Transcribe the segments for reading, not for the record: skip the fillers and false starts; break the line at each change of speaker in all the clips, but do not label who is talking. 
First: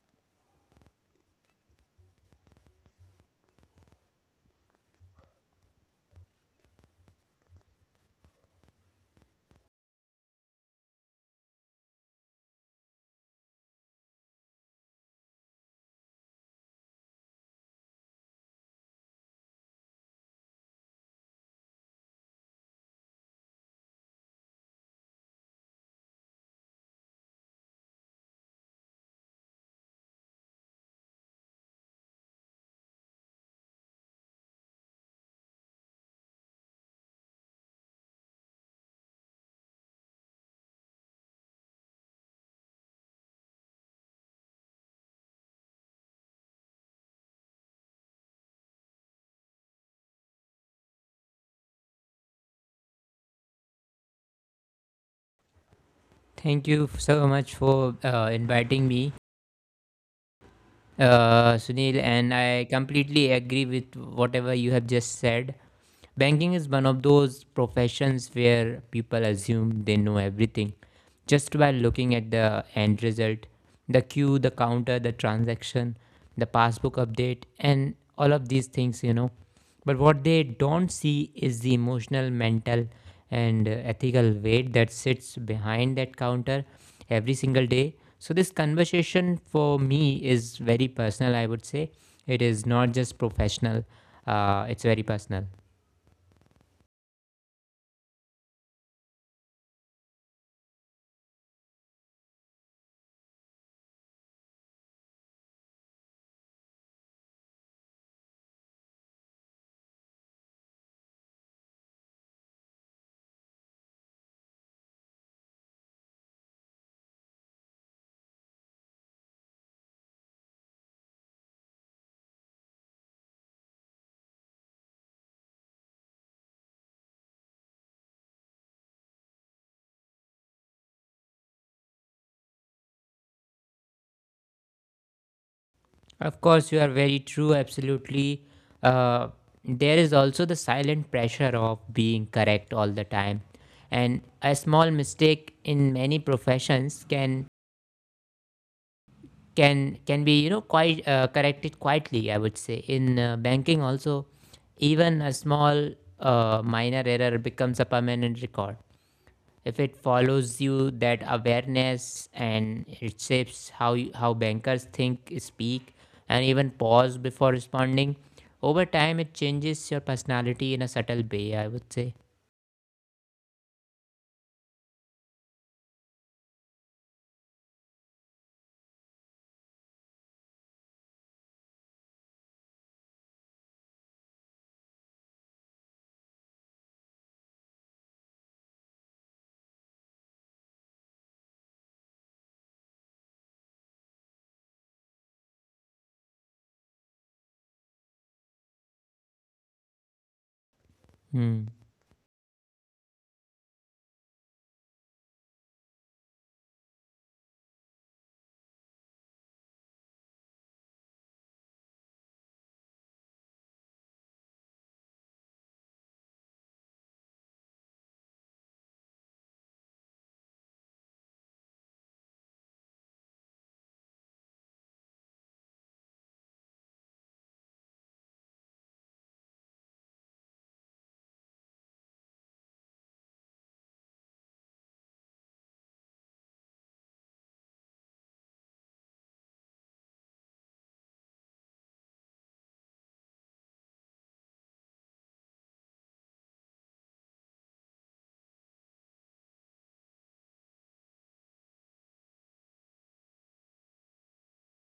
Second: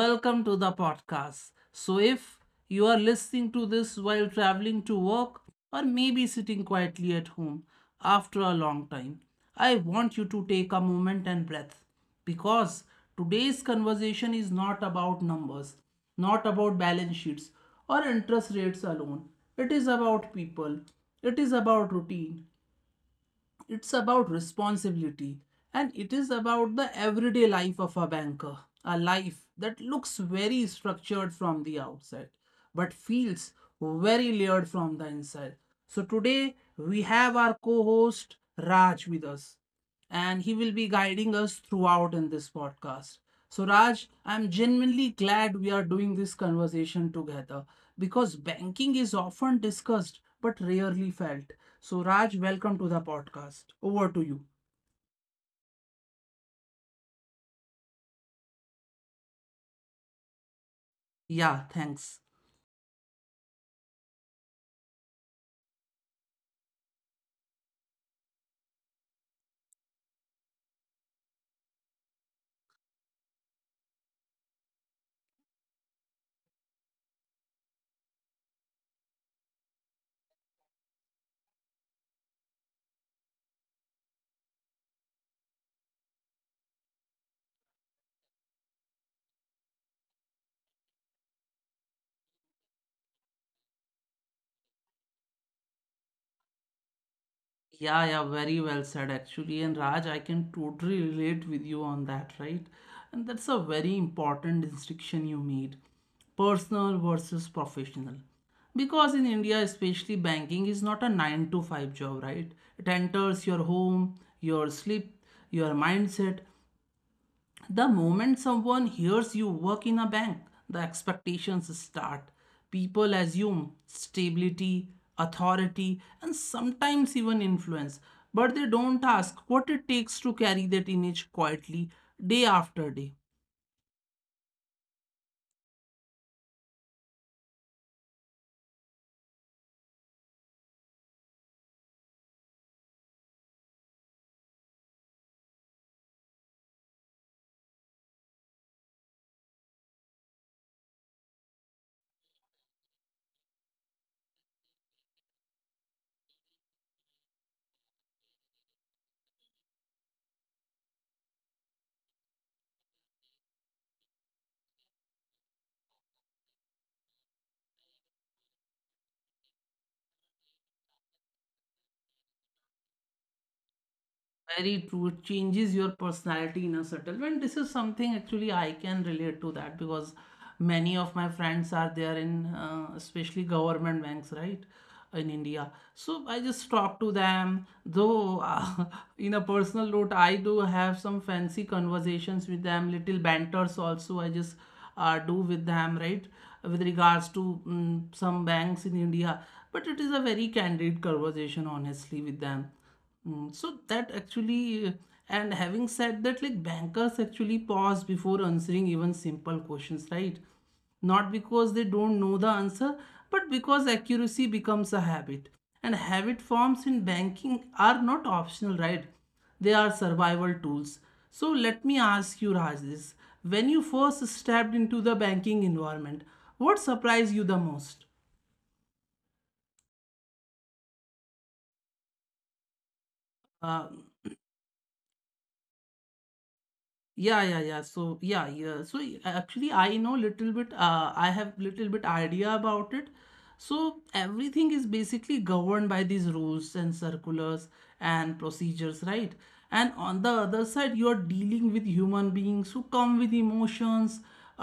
Welcome to the podcast. So, if you are listening to this while traveling to work or maybe sitting quietly at home after a long time, I want you to take a moment and breath because today's conversation is not about numbers, not about balance sheets or interest rates alone. It is about people, it is about routine, it's about responsibility, and it is about the everyday life of a banker, a life that looks very structured from the outside but feels very layered from the inside. So today we have our co-host Raj with us, and he will be guiding us throughout in this podcast. So, Raj, I'm genuinely glad we are doing this conversation together because banking is often discussed but rarely felt. So, Raj, welcome to the podcast. Over to you.
Thank you so much for inviting me,
Yeah,
Sunil.
thanks.
And I completely agree with whatever you have just said. Banking is one of those professions where people assume they know everything just by looking at the end result, the queue, the counter, the transaction, the passbook update, and all of these things. But what they don't see is the emotional, mental, and ethical weight that sits behind that counter every single day. So, this conversation for me is very personal, I would say. It is not just professional, it's very personal.
Yeah, yeah, very well said actually. And Raj, I can totally relate with you on that, right? And that's a very important distinction you made, personal versus professional. Because in India, especially, banking is not a 9 to 5 job, right? It enters your home, your sleep, your mindset. The moment someone hears you work in a bank, the expectations start. People assume stability, authority, and sometimes even influence, but they don't ask what it takes to carry that image quietly day after day.
Of course, you are very true, absolutely. Uh, there is also the silent pressure of being correct all the time. And a small mistake in many professions can be, you know, quite, corrected quietly, I would say. In banking also, even a small, minor error becomes a permanent record. If it follows you, that awareness, and it shapes how you, how bankers think, speak, and even pause before responding. Over time, it changes your personality in a subtle way, I would say.
Very true. It changes your personality in a subtle way. And this is something actually I can relate to, that because many of my friends are there in especially government banks, right? In India. So I just talk to them. Though in a personal note, I do have some fancy conversations with them, little banters also I just do with them, right? With regards to some banks in India. But it is a very
Hmm.
candid conversation, honestly, with them. So that actually, and having said that, like bankers actually pause before answering even simple questions, right? Not because they don't know the answer, but because accuracy becomes a habit. And habit forms in banking are not optional, right? They are survival tools. So let me ask you, Raj, this. When you first stepped into the banking environment, what surprised you the most? Uh, actually, I know little bit. I have little bit idea about it. So everything is basically governed by these rules and circulars and procedures, right? And on the other side, you are dealing with human beings who come with emotions,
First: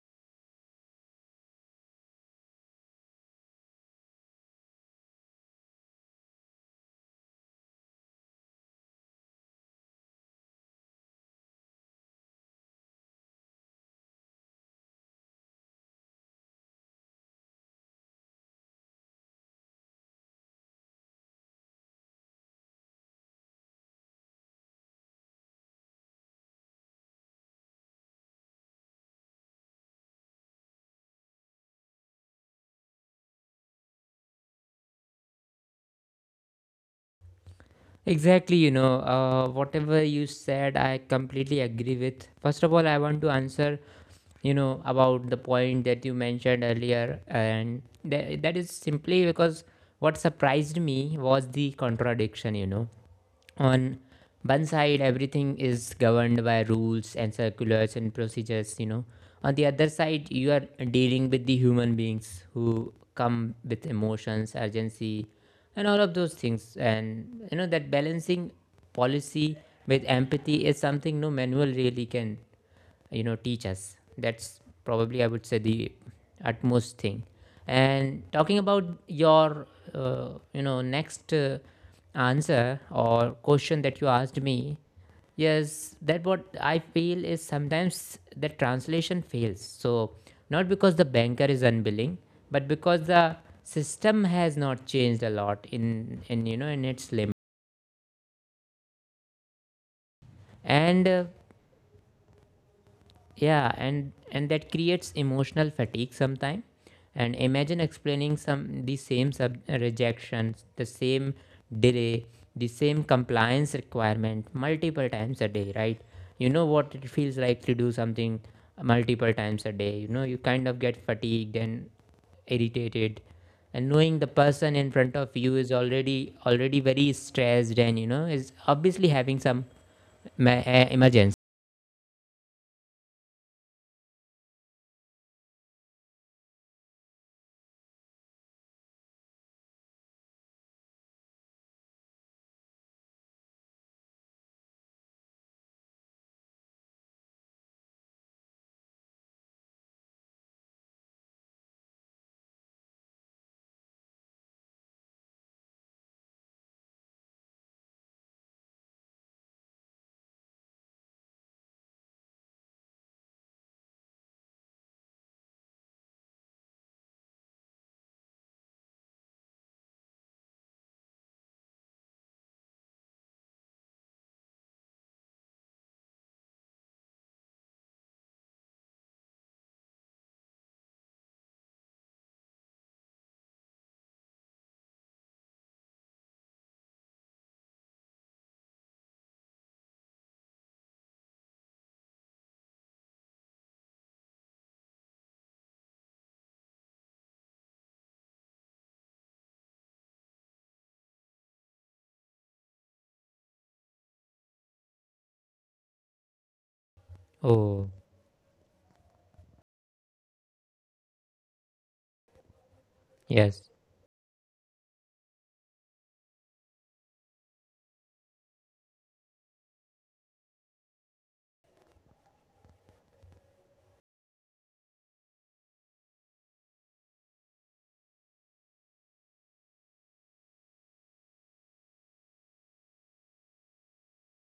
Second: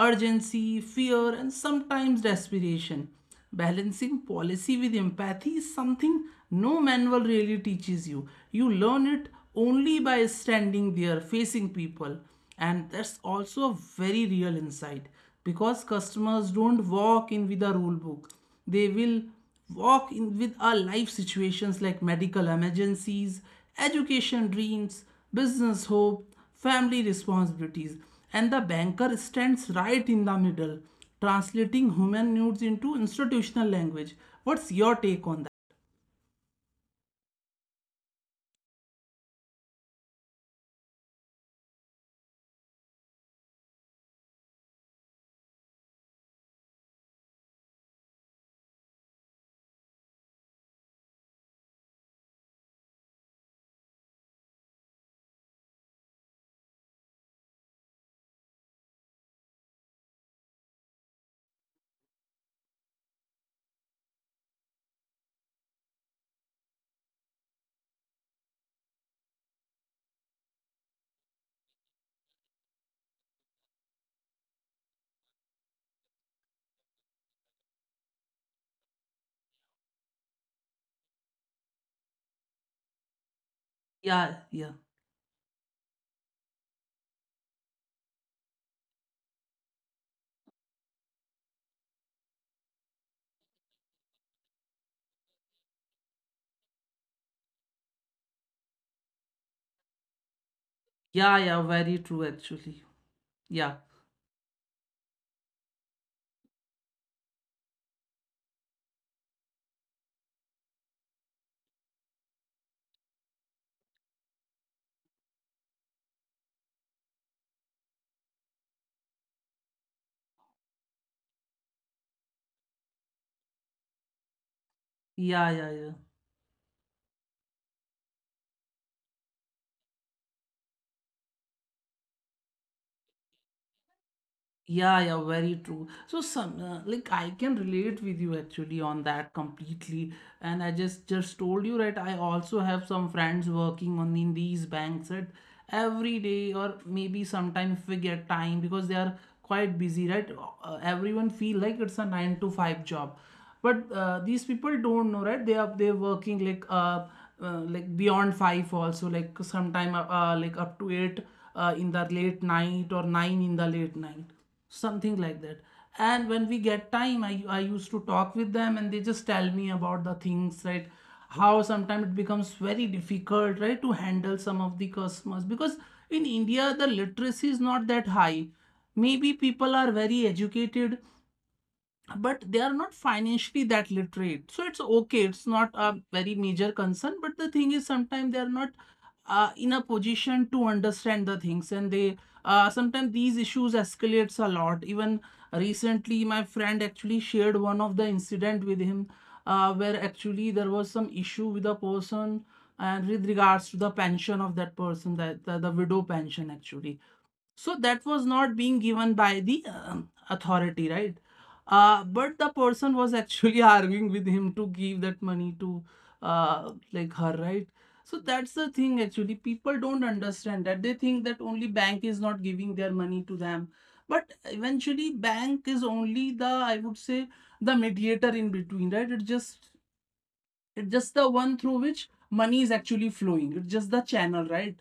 urgency, fear, and sometimes desperation. Balancing policy with empathy is something no manual really teaches you. You learn it only by standing there facing people. And that's also a very real insight because customers don't walk in with a rule book. They will walk in with our life situations, like medical emergencies, education dreams, business hope, family responsibilities, and the banker stands right in the middle, translating human needs into institutional language. What's your take on that?
Exactly, you know, whatever you said, I completely agree with. First of all, I want to answer, you know, about the point that you mentioned earlier, and that is simply because what surprised me was the contradiction, you know. On one side, everything is governed by rules and circulars and procedures, you know. On the other side, you are dealing with the human beings who come with emotions, urgency, and all of those things. And you know that balancing policy with empathy is something no manual really can, you know, teach us. That's probably, I would say, the utmost thing. And talking about your, uh, next answer or question that
Yeah,
you asked
yeah,
me, yes, that what I feel is sometimes the translation fails. So not because the banker is unwilling, but because the system has not changed a lot in, you know, in its limit.
yeah,
And
yeah, very true actually. Yeah,
yeah, and that creates emotional fatigue sometimes. And imagine explaining some the same sub rejections, the same delay, the same compliance requirement multiple times a day, right? You know what it feels like to do something multiple times a day. You know, you kind of get fatigued and irritated, and knowing the person in
yeah,
front
yeah,
of
yeah.
you is already very stressed and, you know, is obviously having some emergency.
Yeah, yeah, very true. So some like I can relate with you actually on that completely. And I just told you, right? I also have some friends working on in these banks, right, every day, or maybe sometime, if we get time, because they are quite busy, right. Everyone feel like it's a nine to five job, but these people don't know, right. They're working like beyond five also, like sometime like up to eight in the late night, or nine in the late night, something like that. And when we get time, I used to talk with them and they just tell me about the things, right, how sometimes it becomes very difficult, right, to handle some of the customers, because in India the literacy is not that high. Maybe people are very educated, but they are not financially that literate, so it's okay, it's not a very major concern, but the thing is sometimes they are not in a position to understand the things, and they sometimes these issues escalates a lot. Even recently my friend actually shared one of the incident with him, where actually there was some issue with a person, and with regards to the pension of that person, that the, widow pension actually, so that
Oh,
was not being given by the authority, right? But the person was actually
yes,
arguing with him to give that money to like her, right? So that's the thing actually. People don't understand that. They think that only bank is not giving their money to them. But eventually bank is only the, I would say, the mediator in between, right? It's just the one through which money is actually flowing. It's just the channel, right?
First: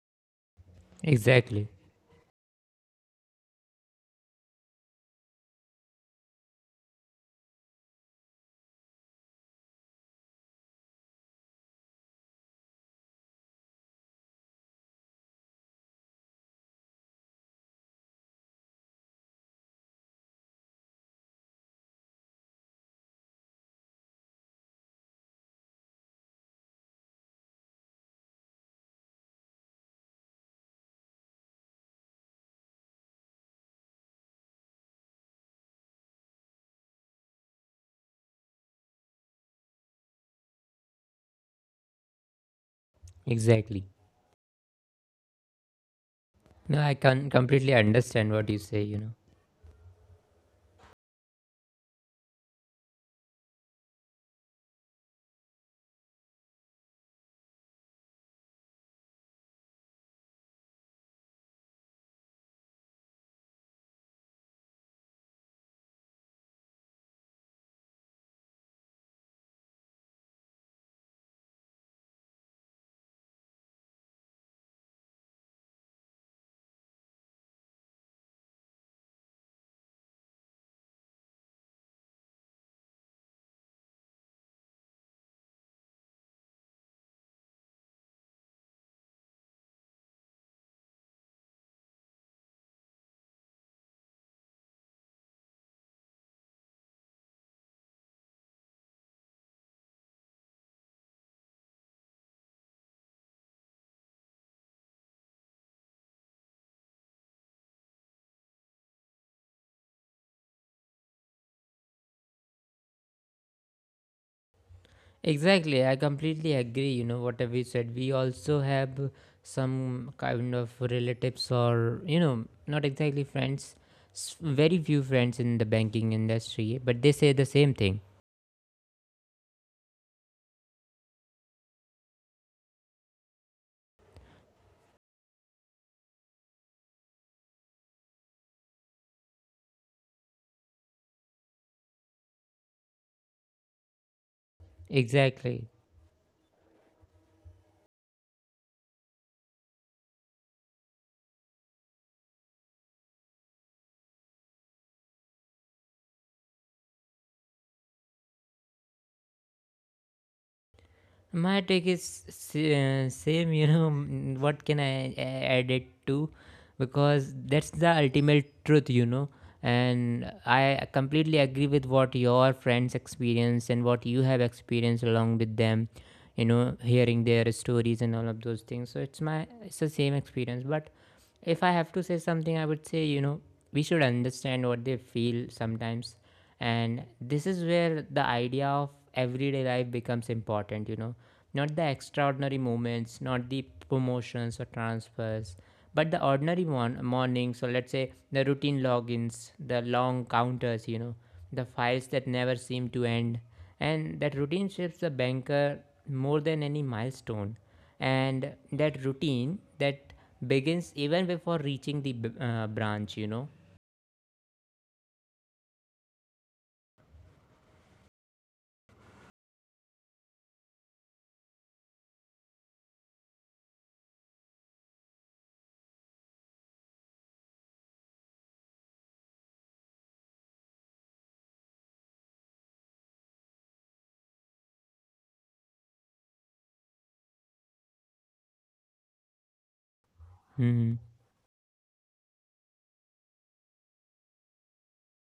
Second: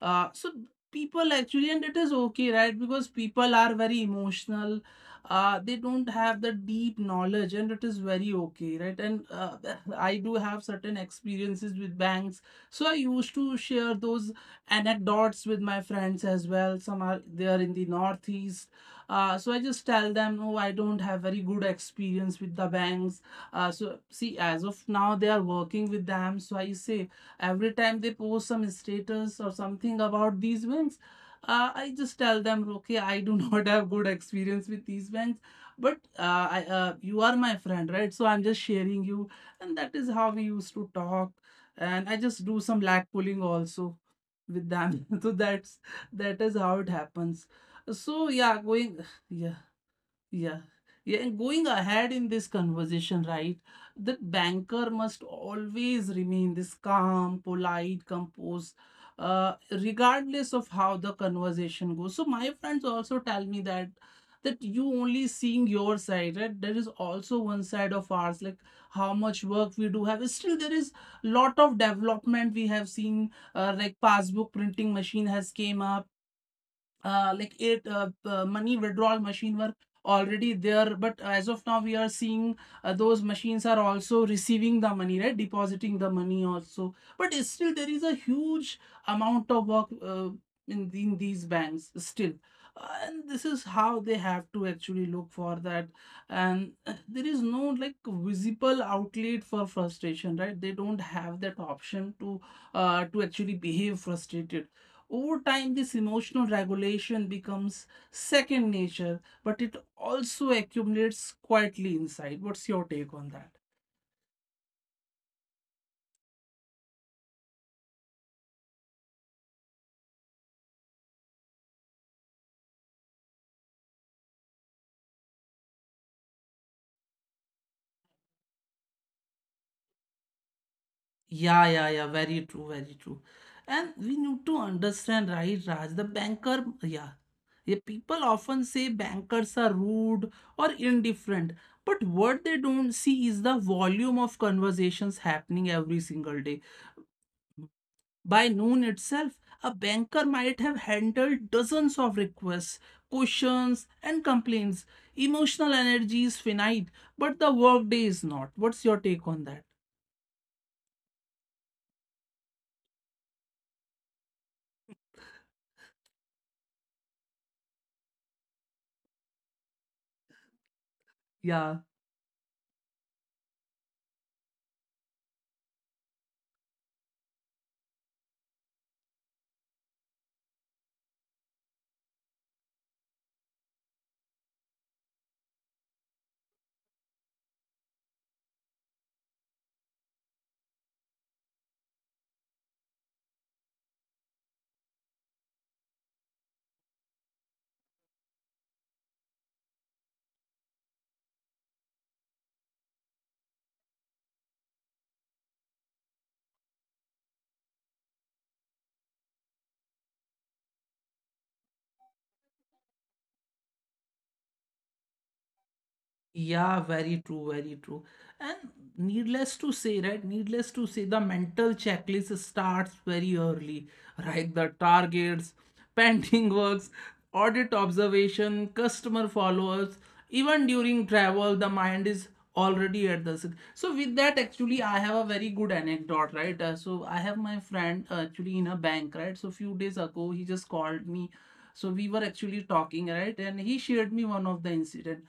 So people
exactly.
actually, and it is okay, right? Because people are very emotional. They don't have the deep knowledge, and it is very okay, right? And I do have certain experiences with banks, so I used to share those anecdotes with my friends as well. Some are they are in the northeast, so I just tell them, no, I don't have very good experience with the banks, so see, as of now, they are working with them. So I say every time they post some status or something about these banks, I just tell them, okay, I do not have good experience with these banks, but you are my friend, right? So I'm just sharing you, and that is how we used to talk. And I just do some lag pulling also
Exactly.
with them. So that's that is how it
No, I
happens.
can completely
So
understand
yeah,
what you
going
say, you know.
yeah. Yeah. Yeah, and going ahead in this conversation, right, the banker must always remain this calm, polite, composed, regardless of how the conversation goes. So my friends also tell me that that you only seeing your side, right? There is also one side of ours, like how much work we do have. Still, there is lot of development we have seen. Like passbook printing machine has came up, like it money withdrawal machine were already there, but as of now we are seeing those machines are also receiving the money, right, depositing the money also, but still there is a huge amount of work in these banks still. And this is how they have to actually look for that, and there is no like visible outlet for frustration, right, they don't have that option to actually behave frustrated. Over time, this emotional regulation becomes second nature, but it also accumulates quietly inside. What's your take on that?
Exactly, I completely agree, you know, whatever you said. We also have some kind of relatives or, you know, not exactly friends, very few friends in the banking industry, but they say the same thing.
Yeah, yeah, yeah. Very true, very true. And we need to understand, right, Raj? The banker, yeah. Yeah, people often say bankers are rude or indifferent, but what they don't see is the volume of conversations happening
Exactly.
every single day. By noon itself, a banker might have handled dozens of requests, questions, and complaints. Emotional energy is finite, but the workday is not. What's your take on that?
My take is same, you know, what can I add it to? Because that's the ultimate truth, you know. And I completely
Yeah.
agree with what your friends experience and what you have experienced along with them, you know, hearing their stories and all of those things. So it's my, it's the same experience. But if I have to say something, I would say, you know, we should understand what they feel sometimes. And this is where the idea of everyday life becomes important, you know. Not the extraordinary moments, not the promotions or transfers, but the ordinary mornings, or let's say the routine logins, the long counters, you know, the files that never seem to end. And that routine shapes the banker more than any milestone. And that routine that begins even before reaching the branch, you know.
Yeah, very true, very true. And needless to say, right? Needless to say, the mental checklist starts very early, right? The targets, painting works, audit observation, customer follow-ups, even during travel, the mind is already at the so with that actually I have a very good anecdote, right. So I have my friend actually in a bank, right, so few days ago he just
Mm-hmm.
called me, so we were actually talking, right, and he shared me one of the incident.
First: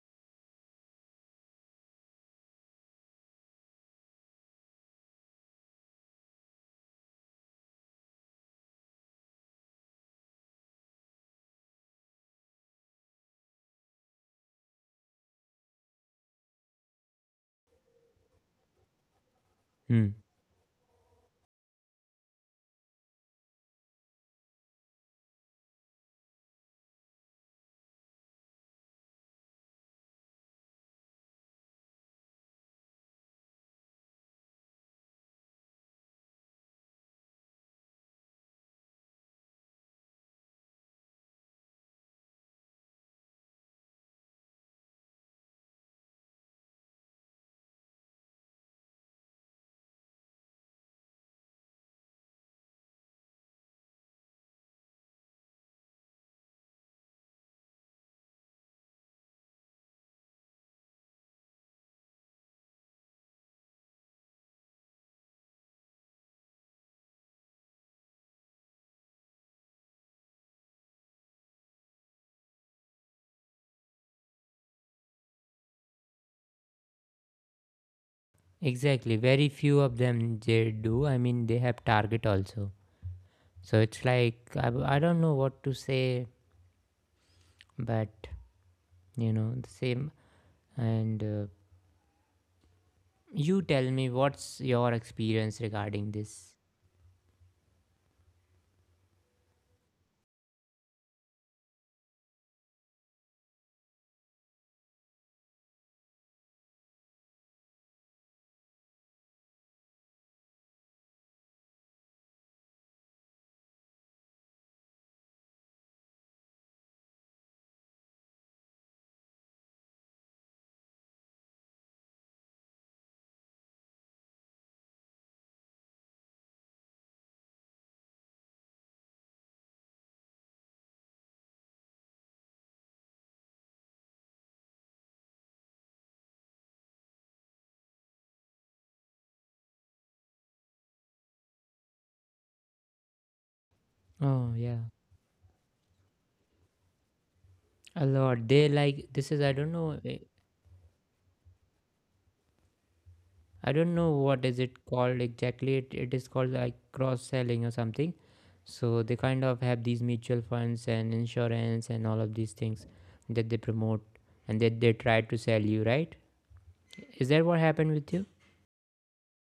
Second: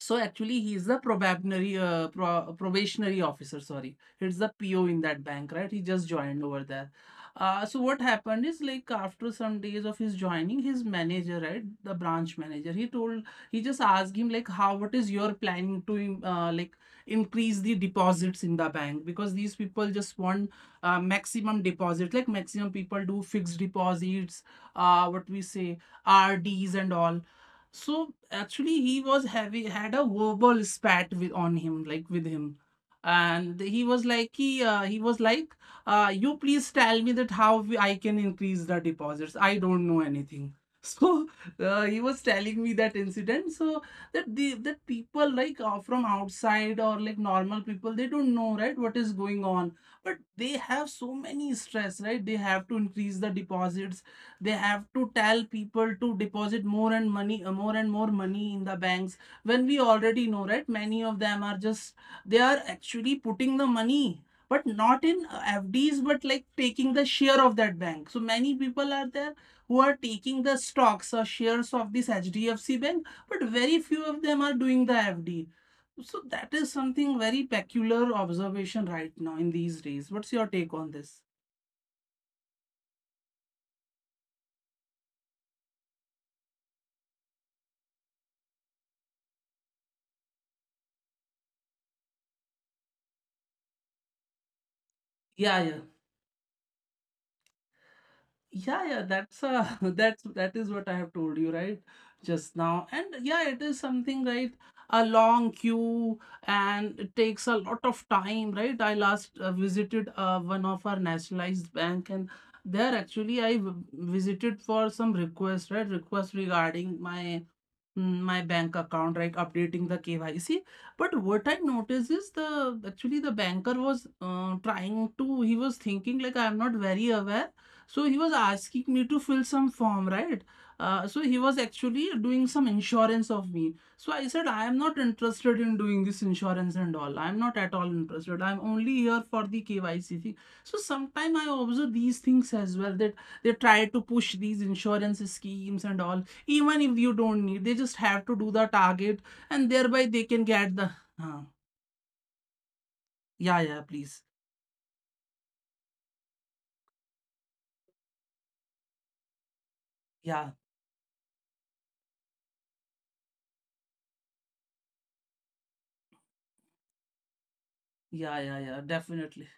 So actually, he is the probationary officer. Sorry, he's the PO in that bank, right? He just joined over there. So what happened is like after some days of his joining, his manager, right, the branch manager, he just asked him like, how what is your planning to like increase the deposits in the bank, because these people just want maximum deposit, like maximum people do fixed deposits, what we say, RDs and all. So actually, he was having had a verbal spat with on him, like with him, and he was like, you please tell me that how I can increase the deposits. I don't know anything. So he was telling me that incident. So that people like from outside, or like normal people, they don't know, right, what is going on, but they have so many stress, right? They have to increase the deposits. They have to tell people to deposit more and money more and more money in the banks when we already know, right, many of them are just, they are actually putting the money but not in FDs, but like taking the share of that bank. So many people are there who are taking the stocks or shares of this HDFC bank, but very few of them are doing the FD. So that is something, very peculiar observation right
Exactly.
now
Very
in
few
these
of
days. What's
them
your
they
take on
do. I
this?
mean, they have target also. So it's like I don't know what to say, but you know the same. And you tell me, what's your experience
Yeah, yeah.
regarding this?
Yeah, yeah, that's that is what I have told you, right? Just now. And yeah, it is something, right? A long queue, and it takes a lot of time, right? I last visited one of our nationalized bank, and there actually I visited for some request, right? Request regarding my my bank account, right? Updating the KYC. But what I noticed is, the actually the banker was trying to, he was thinking like I am not very aware, so he was asking me to fill some form, right? So he was actually doing some insurance of me. So I said, I am not interested in doing this insurance and all. I'm not at all interested. I'm only here for the KYC thing. So sometimes I observe these things as well, that they try to push
Oh
these
yeah,
insurance schemes and all, even if you don't need, they just
a
have to
lot.
do
They
the
like
target
this is I don't
and
know.
thereby they can get the. Uh, yeah,
I
yeah,
don't know
please.
what is it called exactly. It is called like cross selling or something. So they kind of have these mutual
Yeah,
funds and insurance and all of these things that they promote and that they try to sell you, right? Is that what happened with you?
yeah, yeah, yeah, definitely.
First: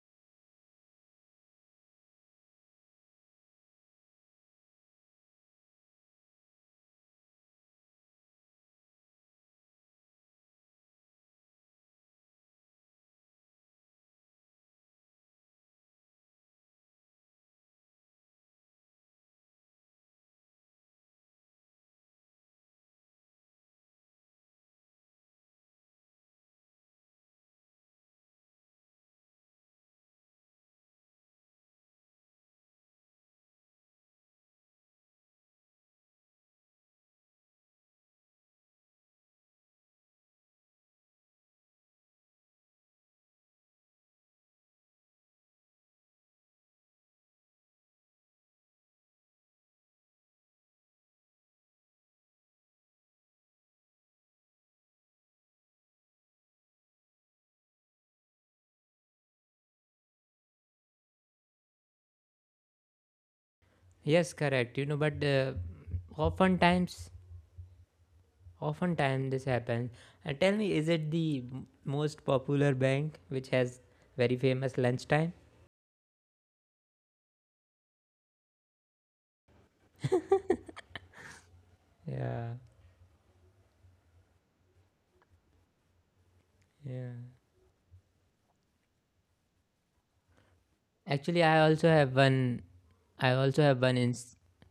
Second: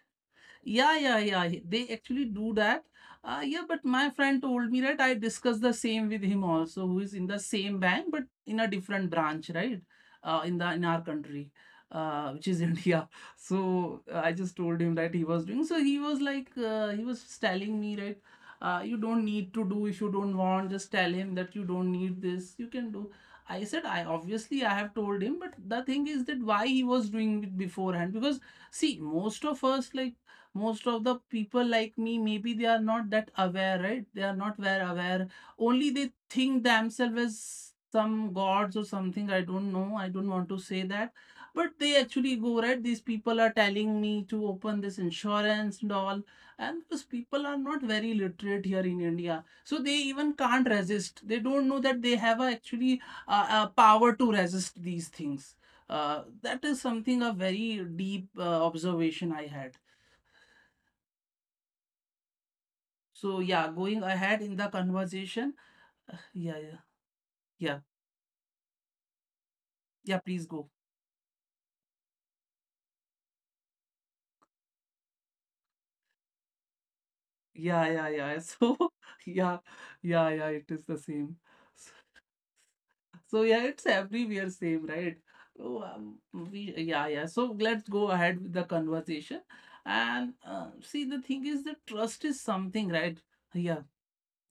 Yeah, yeah, yeah. They actually do that. Yeah, but my friend told me, right? I discussed the same with him also, who is in the same bank, but in a different branch, right? In our country, which is India. So I just told him that he was doing. So he was like, he was telling me, right? You don't need to do if you don't want. Just tell him that you don't need this. You can do. I said, I obviously I have told him, but the thing is that why he was doing it beforehand. Because see, most of us like most of the people like me, maybe they are not that aware, right, they are not very aware. Only they think themselves as some gods or something. I don't know, I don't want to say that. But they actually go, right, these people are telling me to open this insurance and all. And because people are not very literate here in India, so they even can't resist. They don't know that they have a actually a power to resist these things. That is something, a very deep observation I had. So yeah, going
Yes,
ahead
correct.
in
You
the
know, but
conversation. Yeah, yeah,
oftentimes,
yeah,
oftentimes this happens. And
yeah.
tell
Please
me, is
go.
it the most popular bank which has very famous lunchtime?
Yeah, yeah, yeah. So yeah, yeah, yeah. It is the same. S-
Yeah,
So yeah, it's everywhere same, right? Oh,
yeah.
yeah, yeah. So let's go ahead with the conversation. And see, the
Actually, I
thing is
also
that
have
trust is
one.
something,
I
right?
also have one
Yeah,
in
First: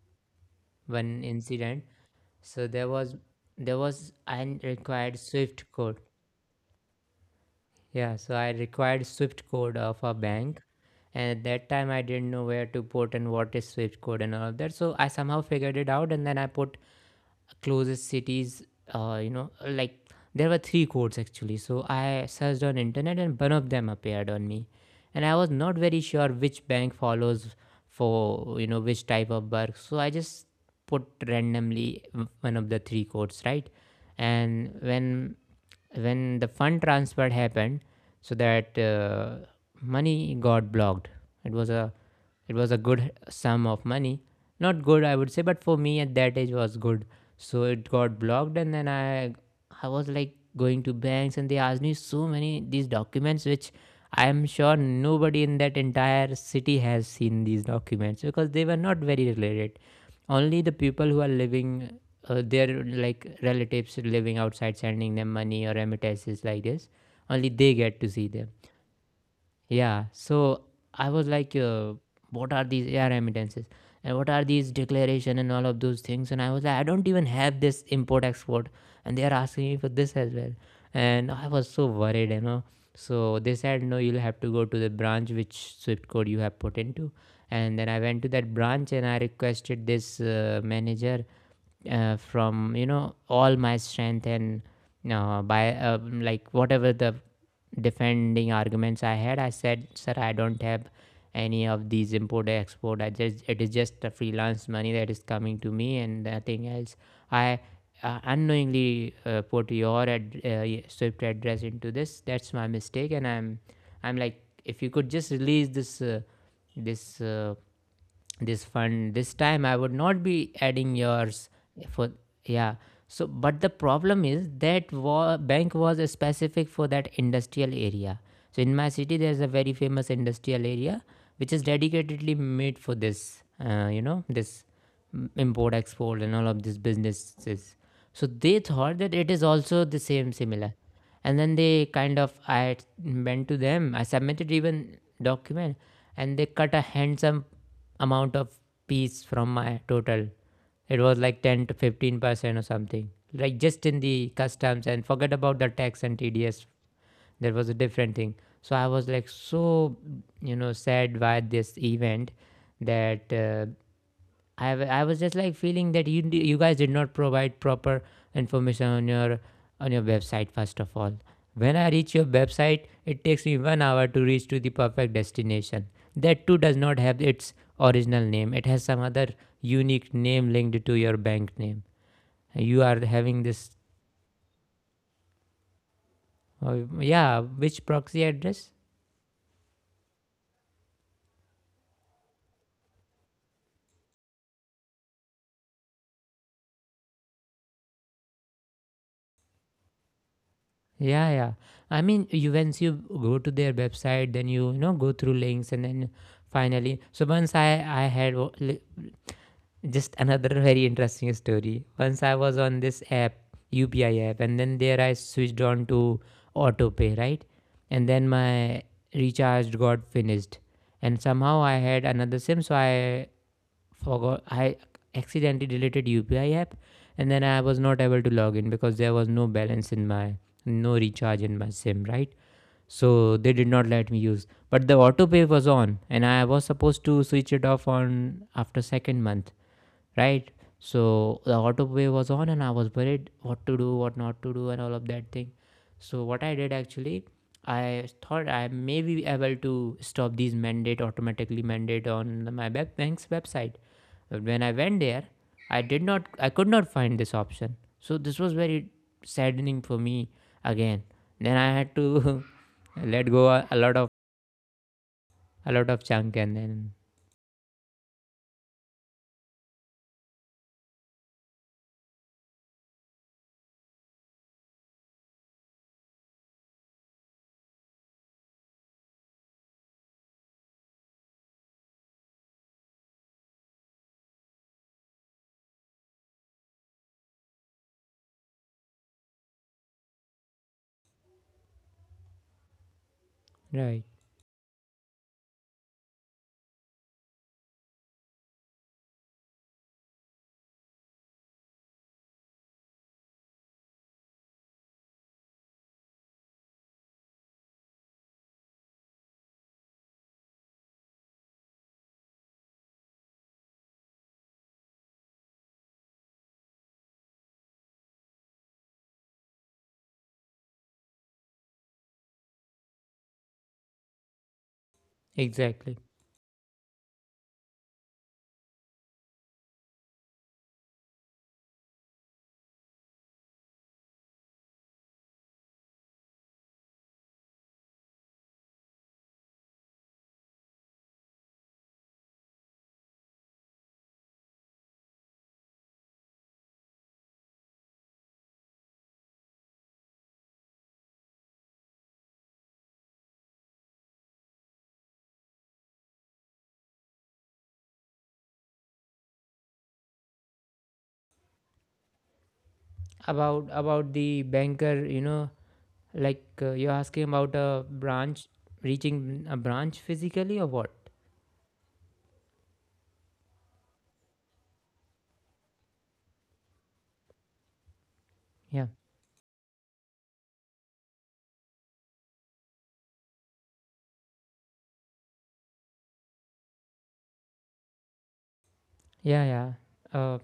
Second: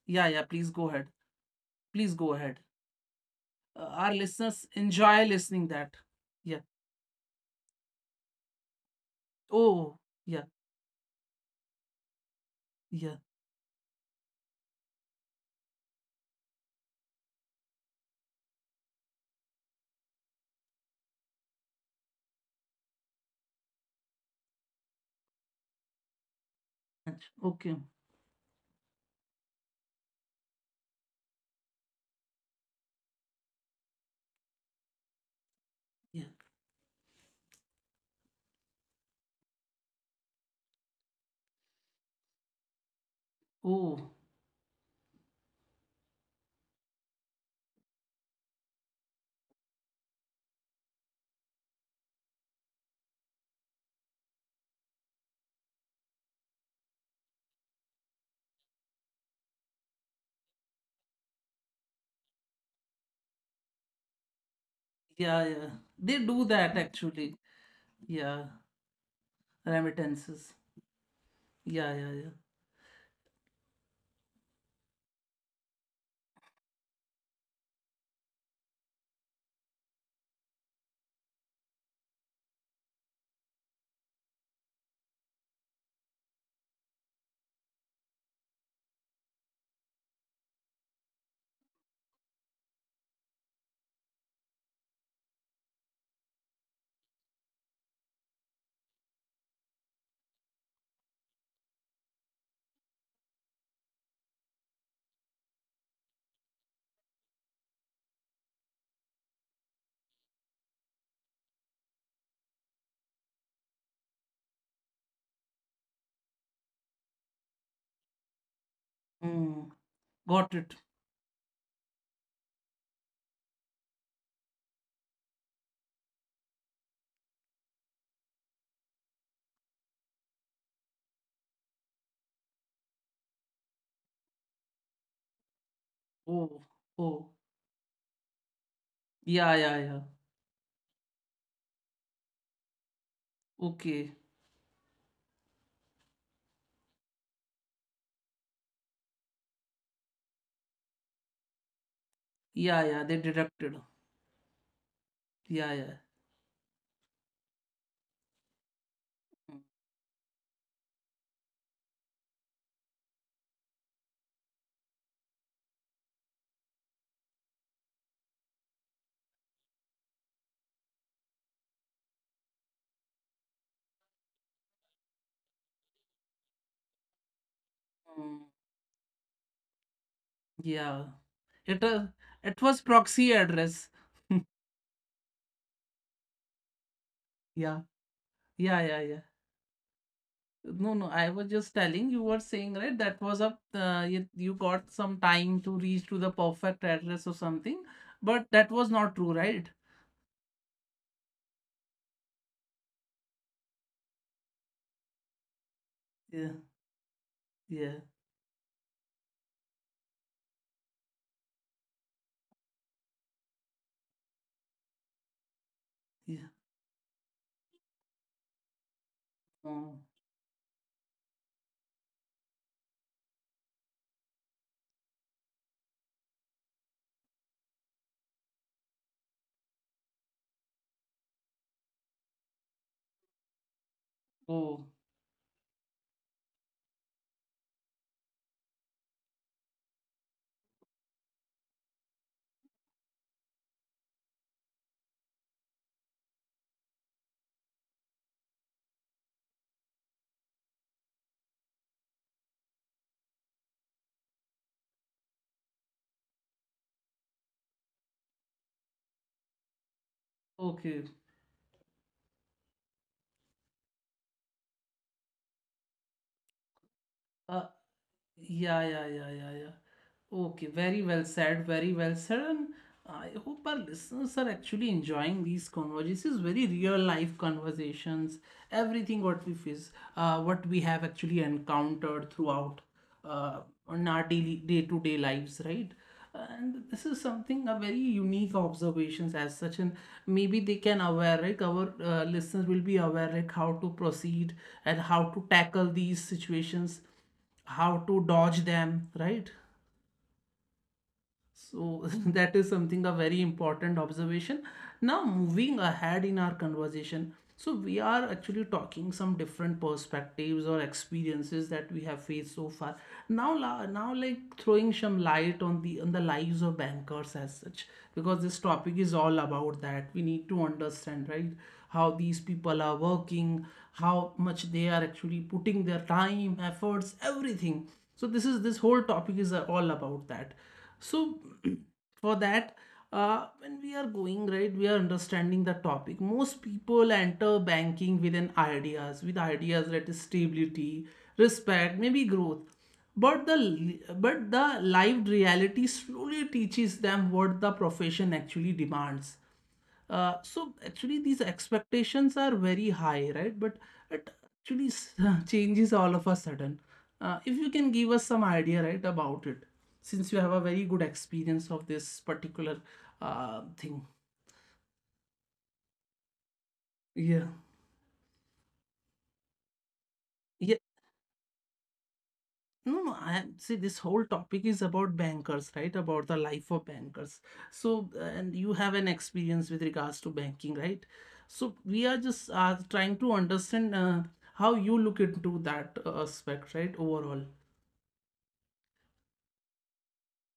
yeah, yeah. Please go ahead.
one incident.
Please go ahead.
So there was there was
Our
I
listeners
required
enjoy listening
Swift
that.
code.
Yeah.
Yeah, so I required Swift code
Oh,
of a
yeah,
bank, and at that time I didn't know where to put
yeah.
and what is Swift code and all of that. So I somehow figured it out, and then I put closest cities. You know, like there were three codes actually, so I searched on internet and one of them appeared on me, and I was not very sure which bank follows
Okay.
for, you know, which type of work. So I just put randomly one of the three codes, right? And when
Yeah.
when the fund transfer happened, so that, money got blocked. It was a it was a good sum of
Oh.
money. Not good, I would say, but for me at that age was good. So it got blocked, and then I was like going to banks, and they asked me so many these documents which I am sure nobody in that entire city has seen these documents because they were not very related. Only the people who are living, their like relatives living outside sending them
Yeah,
money
yeah.
or
They do
remittances like
that
this,
actually.
only they get to see
Yeah.
them. Yeah,
Remittances.
so I was like,
Yeah, yeah, yeah.
what are these AR remittances? And what are these declaration and all of those things? And I was like, I don't even have this import export. And they are asking me for this as well. And I was so worried, you know. So they said, no, you'll have to go to the branch which Swift code you have put into. And then I went to that branch and I requested this manager from, you know, all my strength, and by like whatever the defending arguments I had, I said, "Sir, I don't have any of these import export. I just it is just a freelance money that is coming to me and nothing else." I unknowingly put your Swift address into this. That's my mistake, and I'm like, if you could just release this, this uh, this
Mm.
fund this time, I would
Got it.
not be adding yours for, yeah. So, but the problem is that bank was specific for that industrial area. So, in my city, there's a very famous industrial area which is dedicatedly made for this. You know, this import export
Oh,
and all of these
oh.
businesses. So they thought that
Yeah,
it
yeah,
is
yeah.
also the same similar. And then they kind of, I went to
Okay.
them, I submitted even document, and they cut a handsome amount of piece from my total. It was like 10 to 15% or
Yeah, yeah. They
something, like
deducted.
just in the customs. And forget about
Yeah,
the
yeah.
tax and TDS, there was a different thing. So I was like,
Mm.
so, you know, sad by this event, that, I was just like feeling that you guys did not provide proper information on your, on your website first of all. When I reach your website, it takes me 1 hour to reach to the perfect destination. That too does not have its original name.
Mm.
It has some other unique name linked to
Yeah.
your bank name.
It, uh, it
You
was
are
proxy
having this,
address.
yeah. Which
Yeah,
proxy address?
yeah, yeah, yeah. No, no. I was just telling you were saying, right? That was a you got some time to reach to the perfect address or something, but that was not true, right?
Yeah, yeah. I mean, you once you go to their website, then you know, go through links and then
Yeah,
finally. So once I
yeah,
had just another very interesting story. Once I was on this app, UPI app, and then there I switched on to auto pay, right? And then my recharge
yeah.
got finished. And somehow I had another SIM, so I forgot. I accidentally deleted UPI app, and then I was not able to log in because there was no balance in my, no recharge in my SIM, right? So they did not let me use. But
Oh,
the auto pay was on, and I was supposed to switch it off on after second month, right? So the autoplay was on, and I was worried what to do, what not to do, and all of that thing. So what I did actually, I thought I may be able to stop these mandate automatically mandate on my web bank's website. But when I went there, I did not, I could not find this option. So this was very saddening for me
okay.
again. Then I had to let go a lot of chunk, and then...
Uh, yeah, yeah, yeah, yeah, yeah. Okay, very well said, very well said. And I hope our listeners are actually enjoying these conversations, very real life conversations, everything what we face, what we have actually encountered throughout uh, on our daily day-to-day lives, right? And this is something, a very unique observations as such, and maybe they can aware like our listeners will be aware like how to
Right.
proceed and how to tackle these situations, how to dodge them, right? So that is something, a very important observation. Now moving ahead in our conversation, so we are actually talking some different perspectives or experiences that we have faced so far. Now, now like throwing some light on the lives of bankers as such, because this topic is all about that. We need to understand, right? How these people are working, how much they are actually
Exactly.
putting their time, efforts, everything. So this is, this whole topic is all about that. so for that when we are going, right, we are understanding the topic. Most people enter banking with ideas that is stability, respect, maybe growth, but the lived reality slowly teaches them what the profession actually demands. So actually these expectations are very high, right? But it actually changes all of a sudden. If you can give us some idea, right, about it, since you have a very good experience of this particular
About
thing.
the banker, you know. Like you're asking
Yeah.
about a branch reaching a branch physically, or what?
No, no. I see this whole topic is about bankers, right? About the life of bankers. So, and you have
Yeah,
an experience with regards to banking, right? So we are just trying to understand how you look into that aspect, right? Overall.
yeah, yeah. Uh,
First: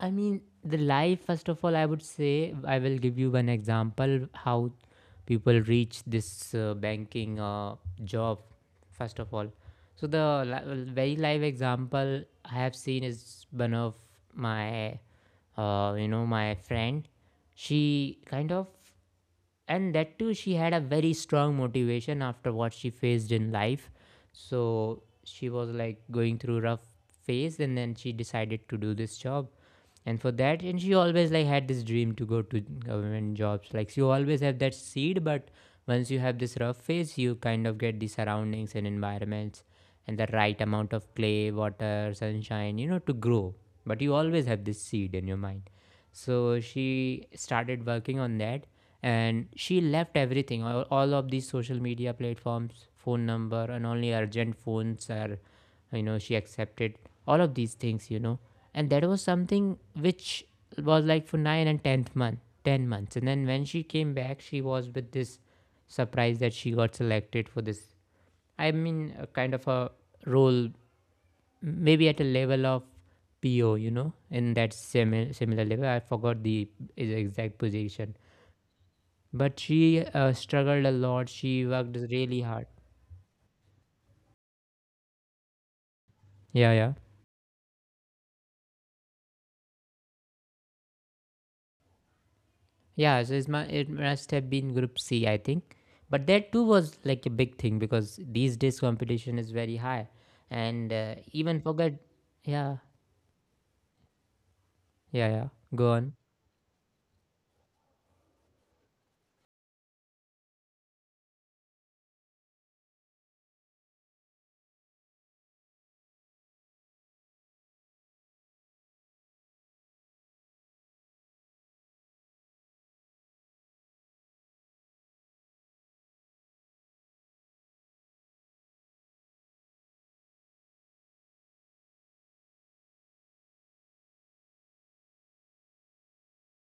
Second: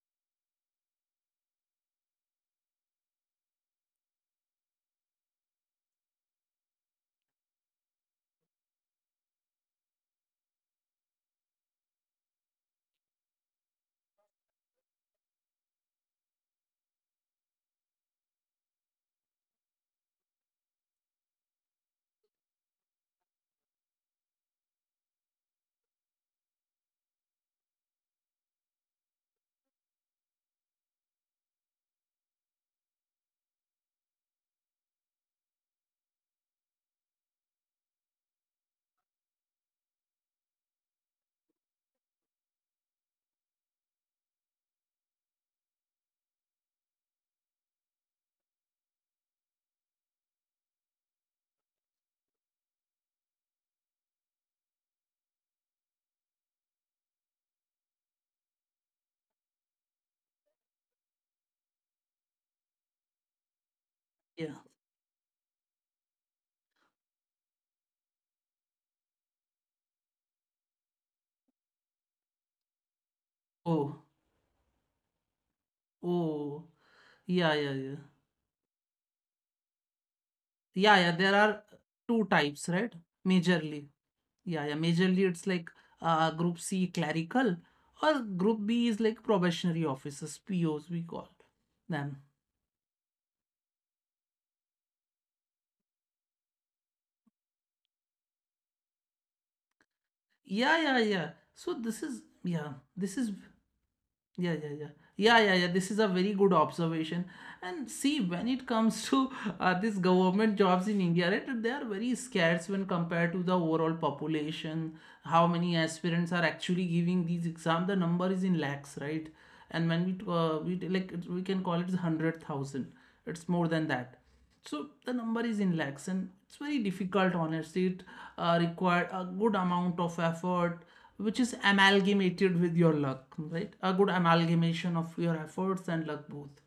I mean, the life. First of all, I would say I will give you one example how people reach this banking job. First of all, so the very live example I have seen is one of my you know my friend. She kind of and that too, she had a very strong motivation after what she faced in life. So she was like going through rough phase, and then she decided to do this job. And for that, and she always like had this dream to go to government jobs. Like, you always have that seed, but once you have this rough phase, you kind of get the surroundings and environments and the right amount of clay, water, sunshine, you know, to grow. But you always have this seed in your mind, so she started working on that. And she left everything, all of these social media platforms, phone number, and only urgent phones are, you know, she accepted all of these things, you know. And that was something which was like for nine and tenth month, 10 months. And then when she came back, she
Yeah.
was with this surprise that she got selected for this, I mean, a kind of a role maybe at a level of PO, you know,
Oh.
in that similar level. I forgot the
Oh.
exact
Yeah. Yeah. Yeah.
position, but she struggled a
Yeah. Yeah.
lot.
There
She
are
worked
two
really hard.
types, right? Majorly. Yeah. Yeah. Majorly, it's like Group
Yeah, yeah,
C clerical, or Group B is like probationary officers, POs we call them.
yeah. So it's my, it must have been Group C, I think. But that too was like a big thing because these days competition is very high,
Yeah,
and
yeah, yeah.
even
So
forget. Yeah,
this is yeah, yeah, yeah.
yeah,
Yeah,
yeah.
yeah, yeah.
Go
This is a
on.
very good observation. And see, when it comes to these government jobs in India, right, they are very scarce when compared to the overall population. How many aspirants are actually giving these exams? The number is in lakhs, right? And when like we can call it 100,000. It's more than that. So the number is in lakhs, and it's very difficult, honestly. It required a good amount of effort, which is amalgamated with your luck, right? A good amalgamation of your efforts and luck, both.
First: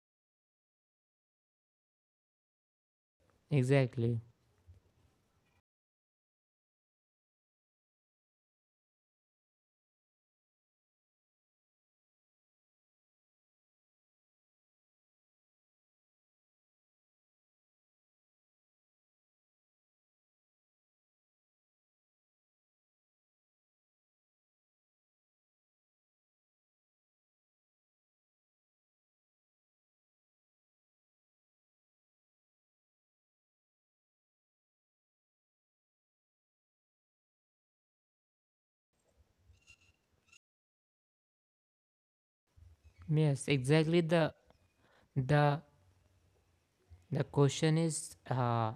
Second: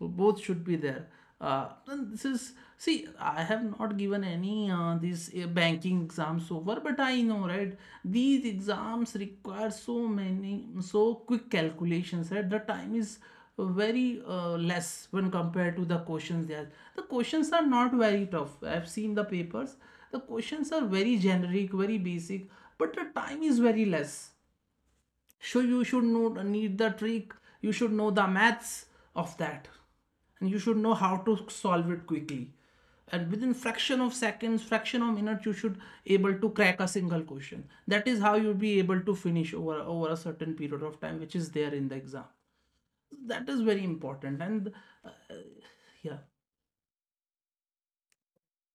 So both should be there. And this is, see, I have not
Exactly.
given any these banking exams so far, but I know, right, these exams require so many, so quick calculations, right? The time is very less when compared to the questions there. The questions are not very tough, I've seen the papers. The questions are very generic, very basic, but the time is very less. So you should know, need the trick, you should know the maths of that, and you should know how to solve it quickly, and within fraction of seconds, fraction of minutes, you should able to crack a single question. That is how you'll be able to finish over a certain period of time which is there in the exam.
Yes,
That is very
exactly.
important. And uh,
The
yeah,
The question is,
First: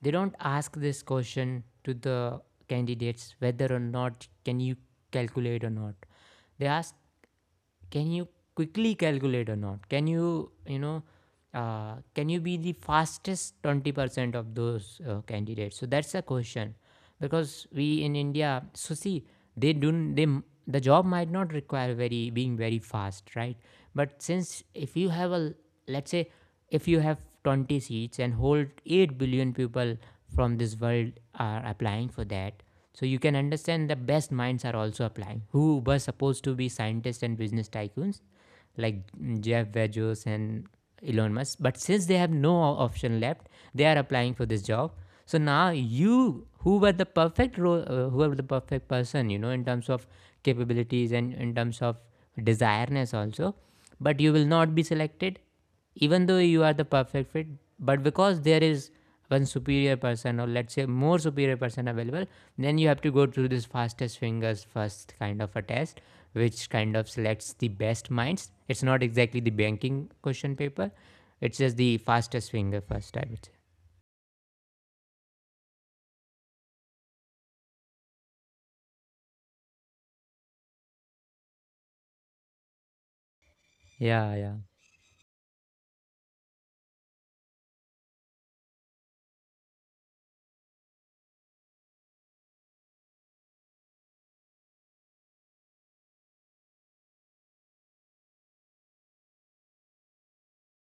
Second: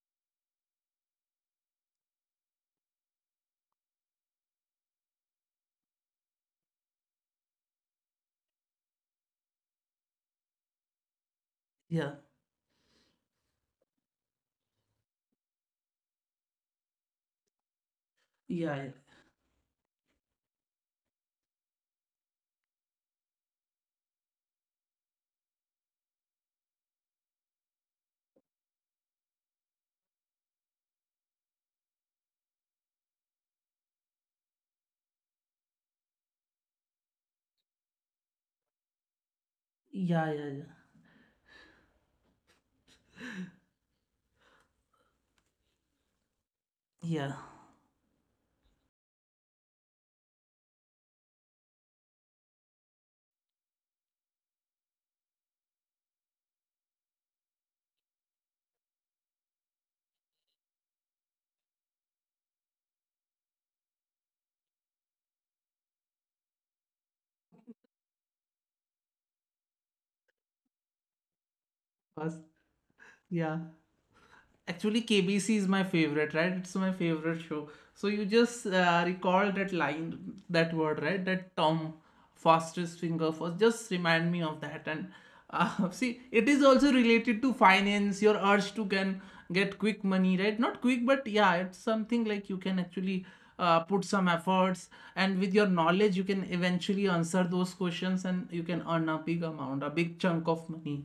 they don't ask this question to the candidates whether or not can you calculate or not. They ask, can you quickly calculate or not? Can you, you know, uh,
yeah,
can you be the fastest 20% of those candidates? So that's a question because we in India,
yeah, yeah,
so see, they don't, they, m- the job might not require very being very fast, right? But since if you have a, let's say, if you have 20 seats and hold 8 billion people from this world are applying for that. So you can understand the best minds are also applying, who were supposed to be scientists and business tycoons like Jeff Bezos
yeah, yeah,
and Elon Musk, but since they have no option left, they are applying for this job. So now you, who were the
yeah, yeah.
perfect person, you know, in terms of capabilities and in terms of desireness also, but you will not be selected even though you are the perfect fit. But because there is one superior person, or let's say more superior person available, then you have to go through this fastest fingers first kind of a test, which kind of selects the best minds. It's not exactly the banking question paper, it's just the
First,
fastest finger first, I would
yeah.
say.
Actually, KBC is my favorite, right? It's my favorite show. So you just recall that line, that word, right? That Tom, fastest finger first. Just remind me
Yeah,
of
yeah,
that. And see, it is also related to finance, your urge to can get quick money, right? Not quick, but yeah, it's something like you can actually put some efforts, and with your knowledge, you can eventually answer those questions, and you can earn a big amount, a big chunk of money.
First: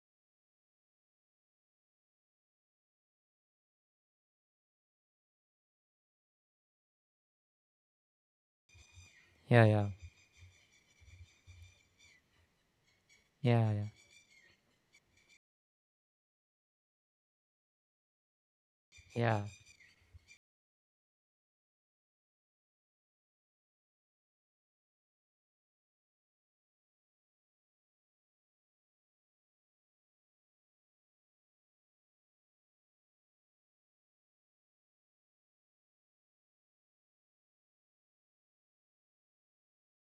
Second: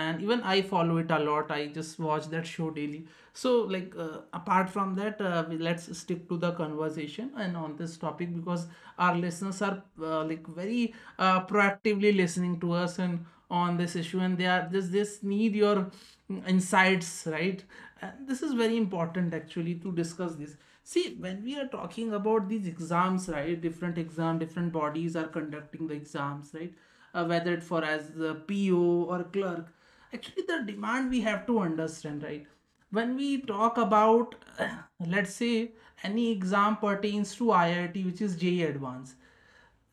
And even I follow it a lot, I just watch that show daily. So like apart from that let's stick to the conversation and on this topic, because our
yeah,
listeners
yeah,
are like very proactively listening to us and
yeah, yeah,
on this issue, and they are this need your insights, right? And this is very
yeah.
important actually to discuss this. See, when we are talking about these exams, right, different exam, different bodies are conducting the exams, right? Whether it for as a PO or a clerk. Actually, the demand we have to understand, right? When we talk about, let's say, any exam pertains to IIT, which is JEE Advanced,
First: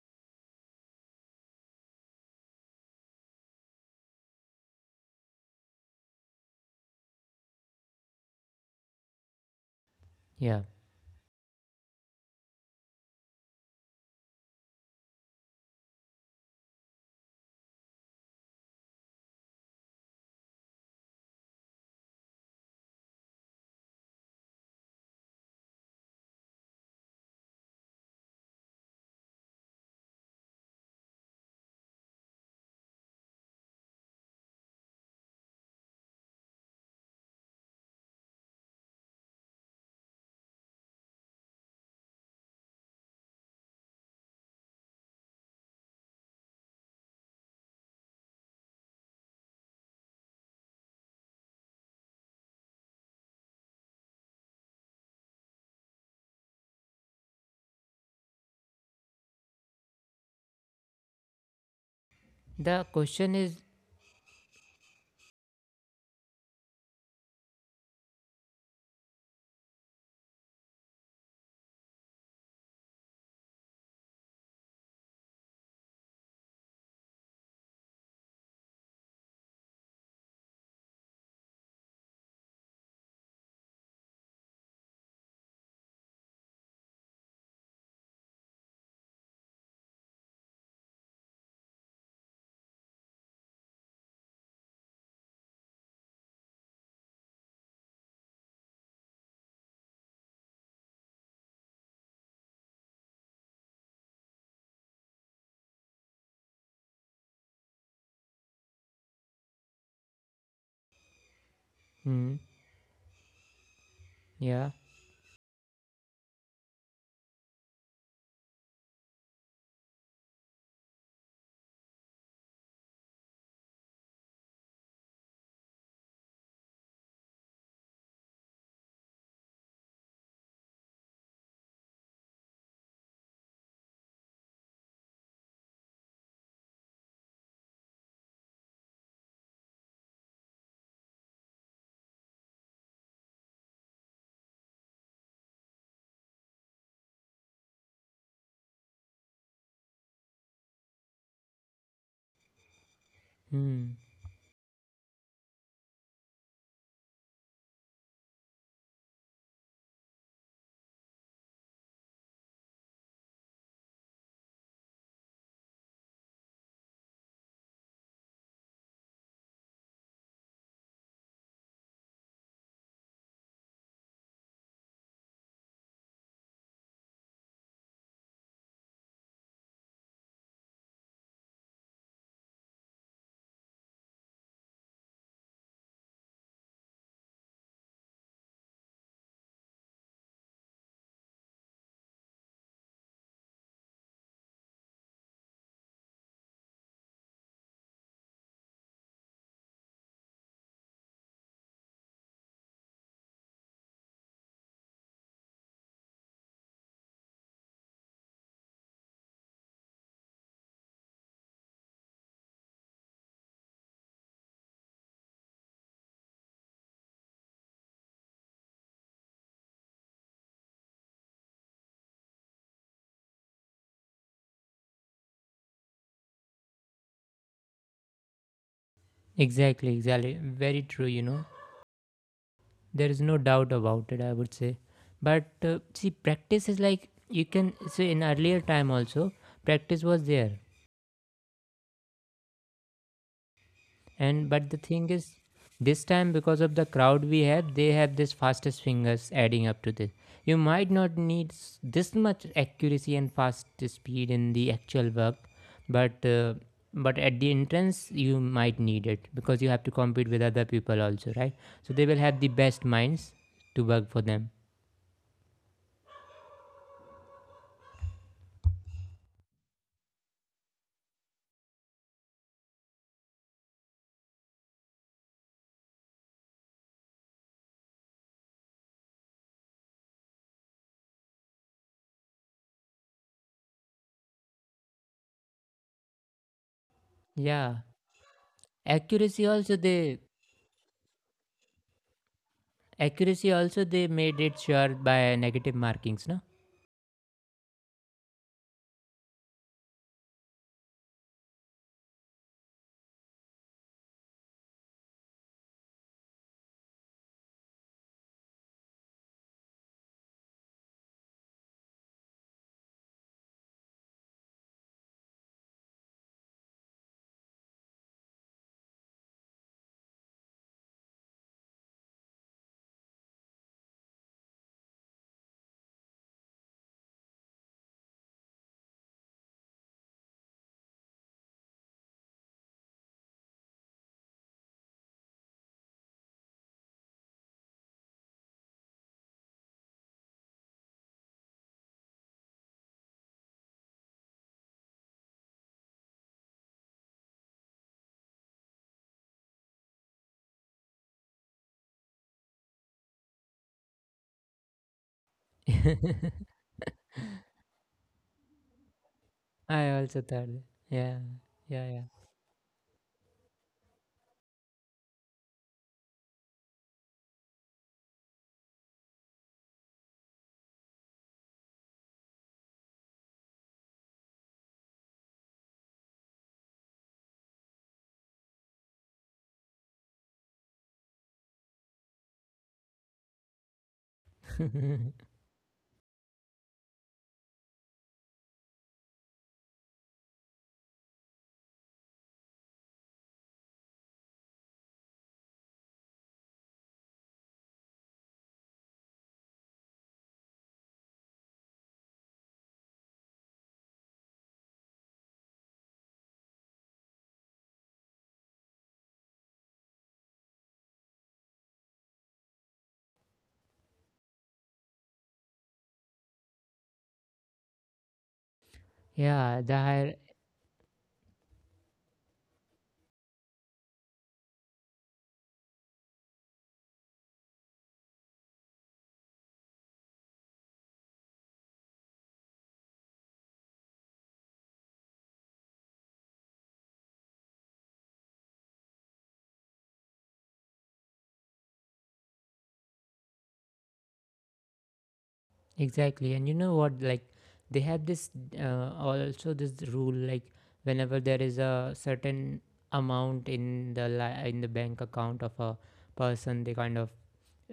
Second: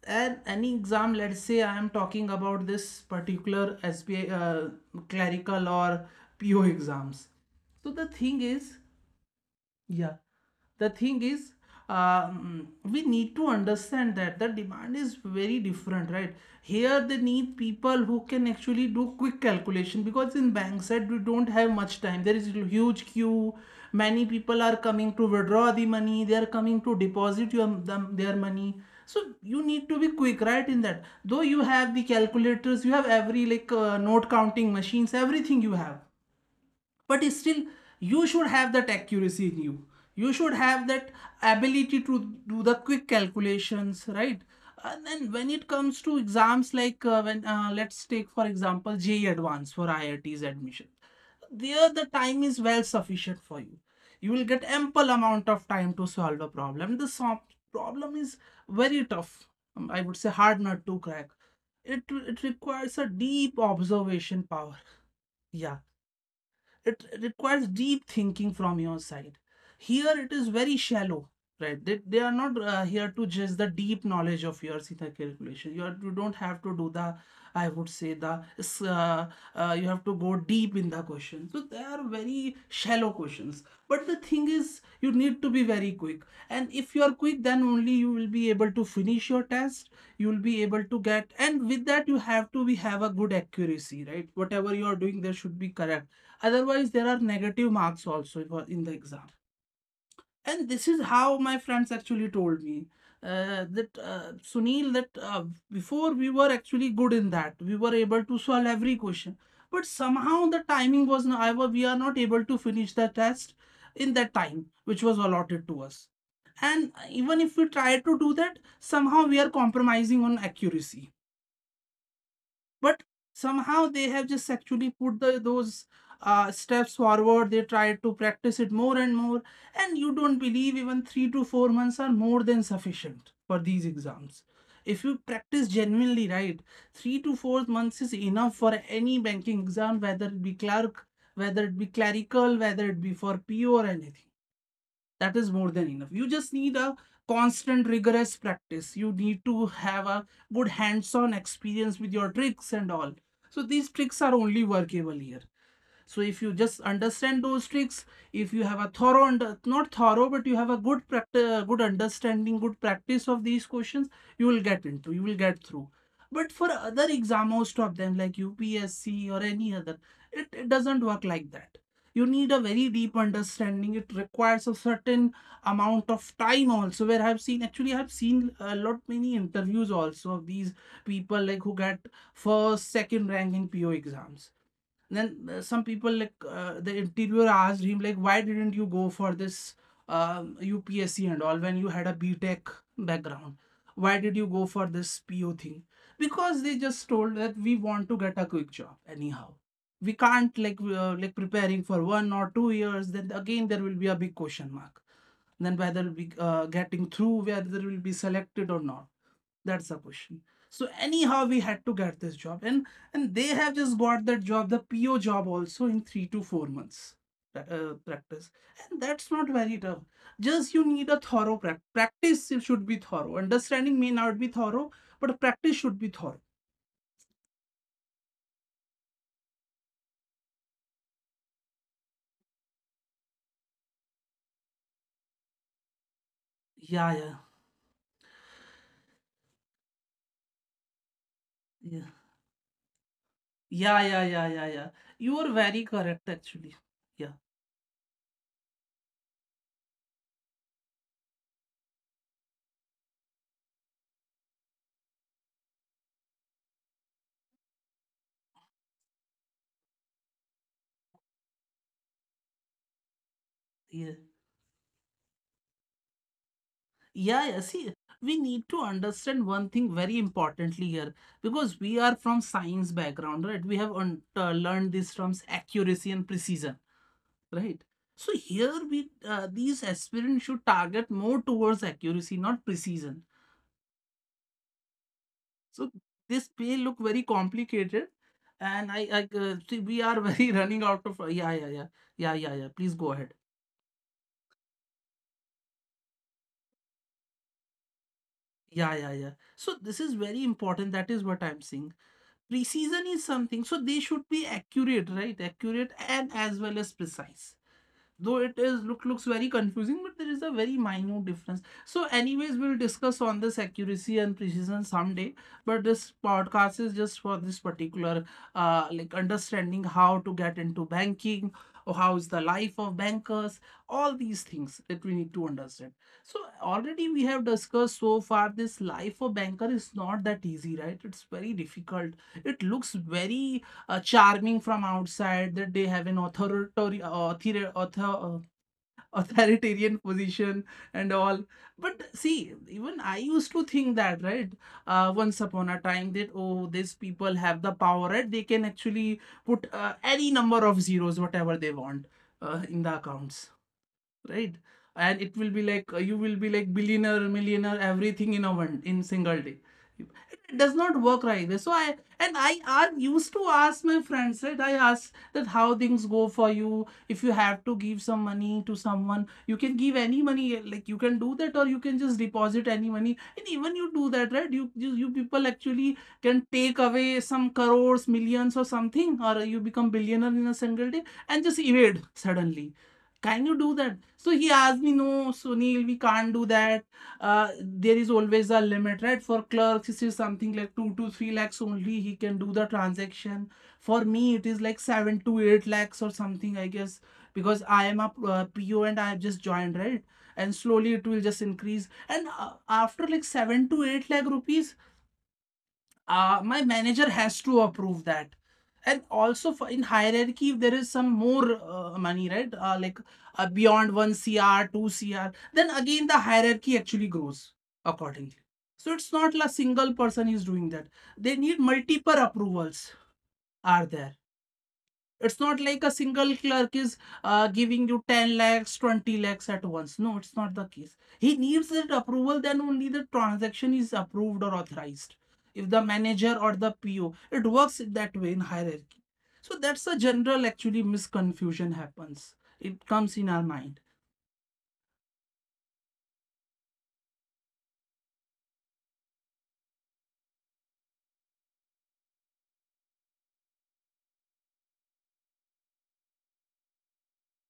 and any exam, let's say I am talking about this particular SPA clerical or PO exams. So the thing is, yeah.
Yeah,
The thing is, we need to understand that the demand is very different, right? Here they need people who can actually do quick calculation, because in bank side we don't have much time. There is a huge queue. Many people are coming to withdraw the money. They are coming to deposit their money. So you need to be quick, right? In that, though you have the calculators, you have every like note counting machines, everything you have but still, you should have that accuracy in You should have that ability to do the quick calculations, right? And then when it comes to exams like when let's take for example JEE Advanced for IIT's admission, there the time is well sufficient for you. You will get ample amount of time to solve the problem. The problem is very tough. I would say, hard nut to crack. It it requires
the
a
question
deep
is...
observation power. Yeah, it requires deep thinking from your side. Here it is very shallow, right? They are not here to judge the deep knowledge of your theta calculation. You don't have to do the, I would say, the you have to go deep in the question. So they are very shallow questions. But the thing is, you need to be very quick. And if you are quick, then only you will be able to finish your test. You will be able to get. And with that, you have to be have a good accuracy, right? Whatever you are doing, there should be correct. Otherwise, there are negative marks also in the exam. And this is how my friends actually told me, that Sunil, that before we were actually good in that. We were able to solve every question. But somehow the timing was not. I was We are not able
hmm,
to finish the test in that time
yeah.
which was allotted to us. And even if we try to do that, somehow we are compromising on accuracy. But somehow they have just actually put those steps forward. They try to practice it more and more. And you don't believe, even 3 to 4 months are more than sufficient for these exams if you practice genuinely, right? 3 to 4 months is enough for any banking exam, whether it be clerk, whether it be clerical, whether it be for po or anything. That is more than enough. You just need a constant rigorous practice. You need to have a good hands on experience with your tricks and all. So these
Hmm,
tricks are only workable here. So if you just understand those tricks, if you have a thorough and not thorough, but you have a good practice, good understanding, good practice of these questions, you will get through. But for other exam, most of them like upsc or any other, it doesn't work like that. You need a very deep understanding. It requires a certain amount of time also, where I've seen a lot many interviews also of these people, like who get first second rank in po exams. Then some people like the interviewer asked him like, why didn't you go for this UPSC and all when you had a B Tech background? Why did you go for this PO thing? Because they just told that we want to get a quick job anyhow. We can't like preparing for 1 or 2 years. Then again, there will be a big question mark. Then whether we getting through, whether we'll be selected or not. That's the question. So anyhow, we had to get this job, and they have just got that job, the PO job also in 3 to 4 months practice. And that's not very tough. Just you need a thorough practice. It should be thorough. Understanding may not be thorough, but practice should be thorough.
exactly, exactly, very true, you know, there is no doubt about it, I would say. But see, practice is
Yeah,
like,
yeah,
you can say in earlier time also practice was there.
yeah, yeah, yeah, yeah,
And
yeah,
but the
yeah.
thing is,
You are very
this
correct
time because
actually.
of the crowd
Yeah,
we have, they have this fastest fingers adding up to this. You might not need this much accuracy and fast speed in the actual work, but uh, but at the entrance you might need it, because you have to compete with other people also, right? So they will have the best minds to work
yeah.
for them.
Yeah, yeah. See, we need to understand one thing very importantly here, because we are from science background, right? We have learned these terms accuracy and precision, right? So here we these aspirants should target more towards accuracy, not precision. So this may look very
Yeah.
complicated, and I,
Accuracy
I uh,
also
see we
they
are very running out of. Yeah, yeah, yeah, yeah, yeah, yeah. Please go ahead.
Accuracy also they made it sure by negative markings, no?
Yeah, yeah, yeah. So this is very important. That is what I'm saying. Precision is something, so they should be accurate, right? Accurate and as well as precise, though it is looks very confusing, but there is a very minute difference. So anyways, we'll discuss on this accuracy and precision someday. But this podcast is just for this particular like understanding how to get into banking or how is the life of bankers, all these things that we need to understand. So already we have discussed so far, this life of banker is not that easy, right? It's very difficult. It looks very charming from outside, that they have an authoritarian position and all. But see, even I used to think that, right? Once upon a time, that oh, these people have the power, right? They can actually put any number of zeros, whatever they want, in the accounts, right? And it will be like you will be like billionaire, millionaire, everything in a one in single day.
I also thought that.
It does not work
Yeah.
like this. So I
Yeah,
and I are used to ask my friends, right? I ask that how things go for you. If you have to give some money to someone, you can give any money, like you can do that, or you can just deposit any money. And even you do that, right? You people actually can take away some crores, millions, or something, or you become billionaire in a single day and just evade suddenly. Can you do that? So he
yeah.
asked me, no, Sunil, we can't do that. There is always a limit, right? For clerks, it is something like 2 to 3 lakhs only he can do the transaction. For me, it is like 7 to 8 lakhs or something, I guess, because I am a PO and I have just joined, right? And slowly it will just increase. And after like 7 to 8 lakh rupees, my manager has to approve that. And also for in hierarchy, if there is some more money, right? Beyond 1 cr 2 cr, then again the hierarchy actually grows accordingly. So it's not a
Yeah, the
single
higher,
person is doing that. They need multiple approvals are there. It's not like a single clerk is giving you 10 lakhs, 20 lakhs at once. No, it's not the case. He needs that approval, then only the transaction is approved or authorized. If the manager or the PO, it works that way in hierarchy. So that's a general actually misconfusion happens. It comes in our mind.
exactly. And you know what, like, they have this also this rule, like, whenever there is a certain amount in the in the bank account of a person, they kind of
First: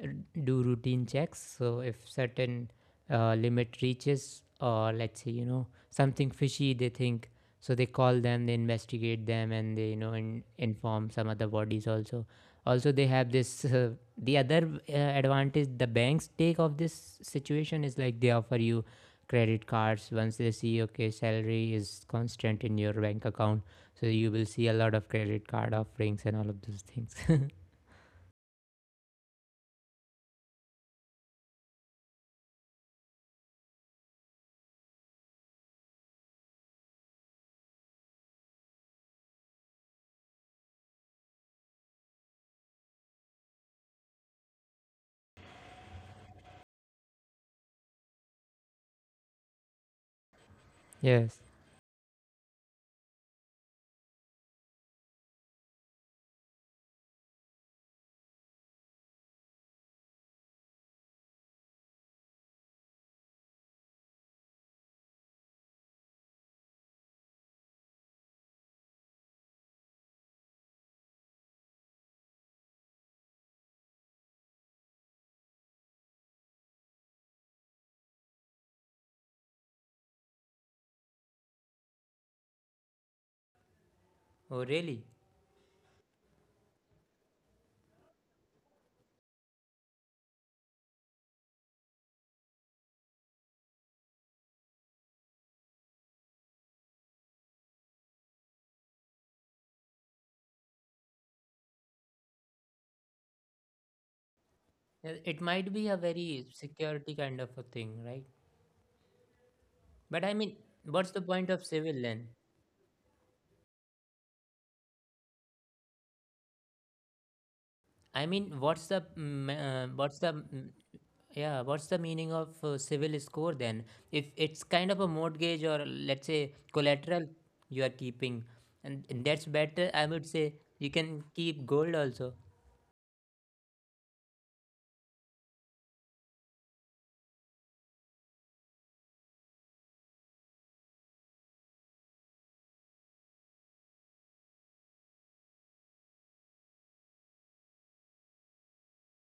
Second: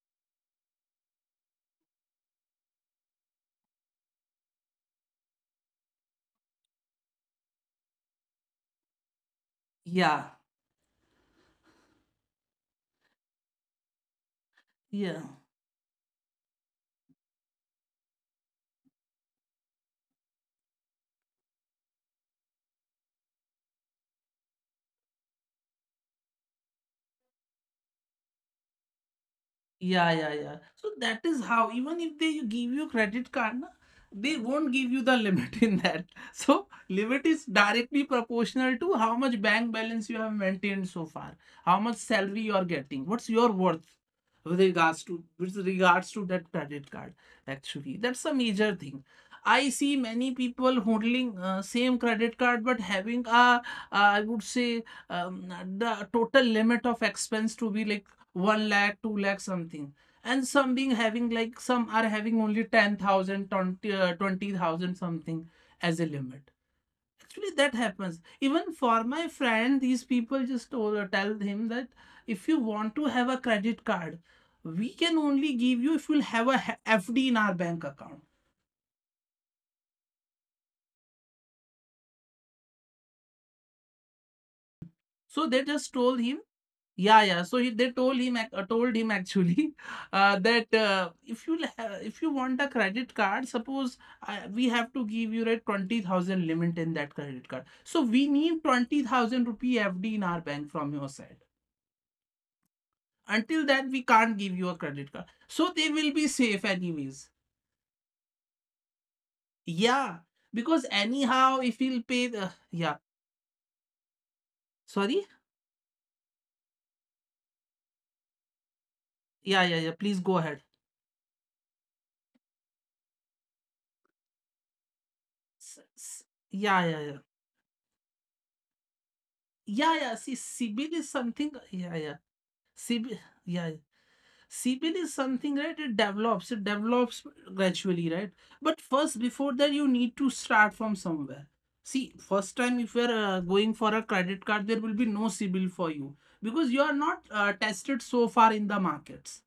r- do routine checks. So if certain limit reaches, or let's say, you know, something fishy they think, so they call them, they investigate them, and they, you know,
Yeah,
inform some other bodies also. Also, they have this. The other
yeah.
advantage the banks take of this situation is, like, they offer you credit cards once they see okay, salary is constant in your bank account, so you will see a lot of credit card offerings and all of those things.
Yeah, yeah, yeah. So that is how, even if they give you credit card, na, they won't give you the limit in that. So limit is directly proportional to how much bank balance you have maintained so far, how much salary you are getting, what's your worth with regards to that credit card. Actually, that's a major thing. I see many people
Yes.
holding same credit card but having a I would say the total limit of expense to be like 1 lakh, 2 lakh something. And some being having like some are having only 10,000, uh, something as a limit. Actually, that happens. Even for my friend, these people just told, tell him that if you want to have a credit card, we can only give you if you'll have a FD in our bank account.
Oh, really?
So they just told him. Yeah, yeah. So they told him, told him actually, that if you if you want a credit card, suppose we have to give you a 20,000 limit in that credit card. So we need 20,000 rupee FD in our bank from your side. Until that, we can't give you a credit
Yeah,
card.
it
So
might
they
be a
will be
very
safe
security
anyways.
kind of a thing, right?
Yeah,
But I mean,
because
what's the point
anyhow,
of
if
civil
he'll pay
then?
the yeah, sorry,
I mean,
yeah, yeah, yeah. Please go ahead.
what's the meaning of civil score then? If it's kind of a
S-
mortgage, or
s-
let's say,
Yeah, yeah, yeah.
collateral you are keeping, and that's
Yeah,
better,
yeah.
I
See,
would say.
CBIL
You
is
can
something.
keep
Yeah,
gold
yeah.
also.
CB, yeah, CBL is something, right? It develops gradually, right? But first, before that, you need to start from somewhere. See, first time if you're going for a credit card, there will be no CBL for you because you are not tested so far in the markets.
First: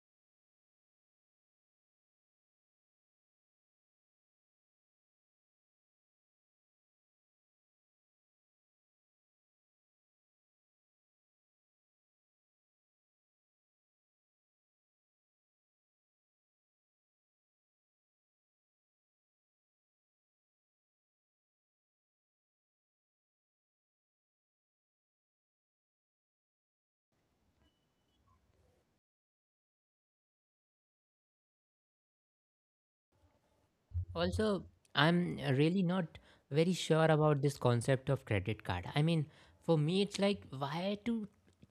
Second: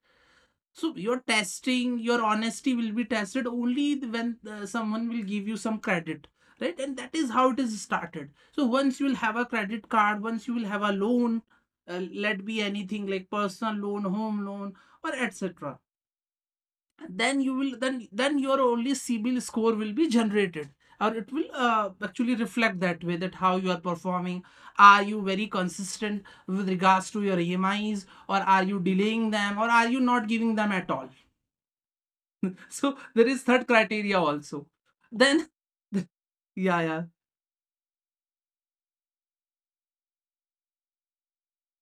So your testing, your honesty will be tested only when someone will give you some credit, right? And that is how it is started. So once you will have a credit card, once you will have a loan, let be anything like personal loan, home loan, or etc. Then your only CIBIL score will be generated, or it will actually reflect that way that how you are performing. Are you very consistent with regards to your EMIs, or are you delaying them, or are you not giving them at all? So there is third criteria also.
Also, I'm
Then,
really not
yeah,
very
yeah.
sure about this concept of credit card. I mean, for me, it's like, why to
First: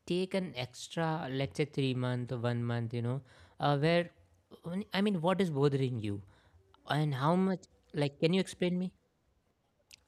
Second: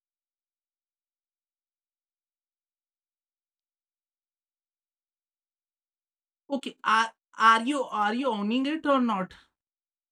take an extra, let's say, 3 month or 1 month, you know, where I mean, what is bothering you,
Okay, are
and how much?
are you are
Like,
you
can you
owning
explain
it
me?
or not?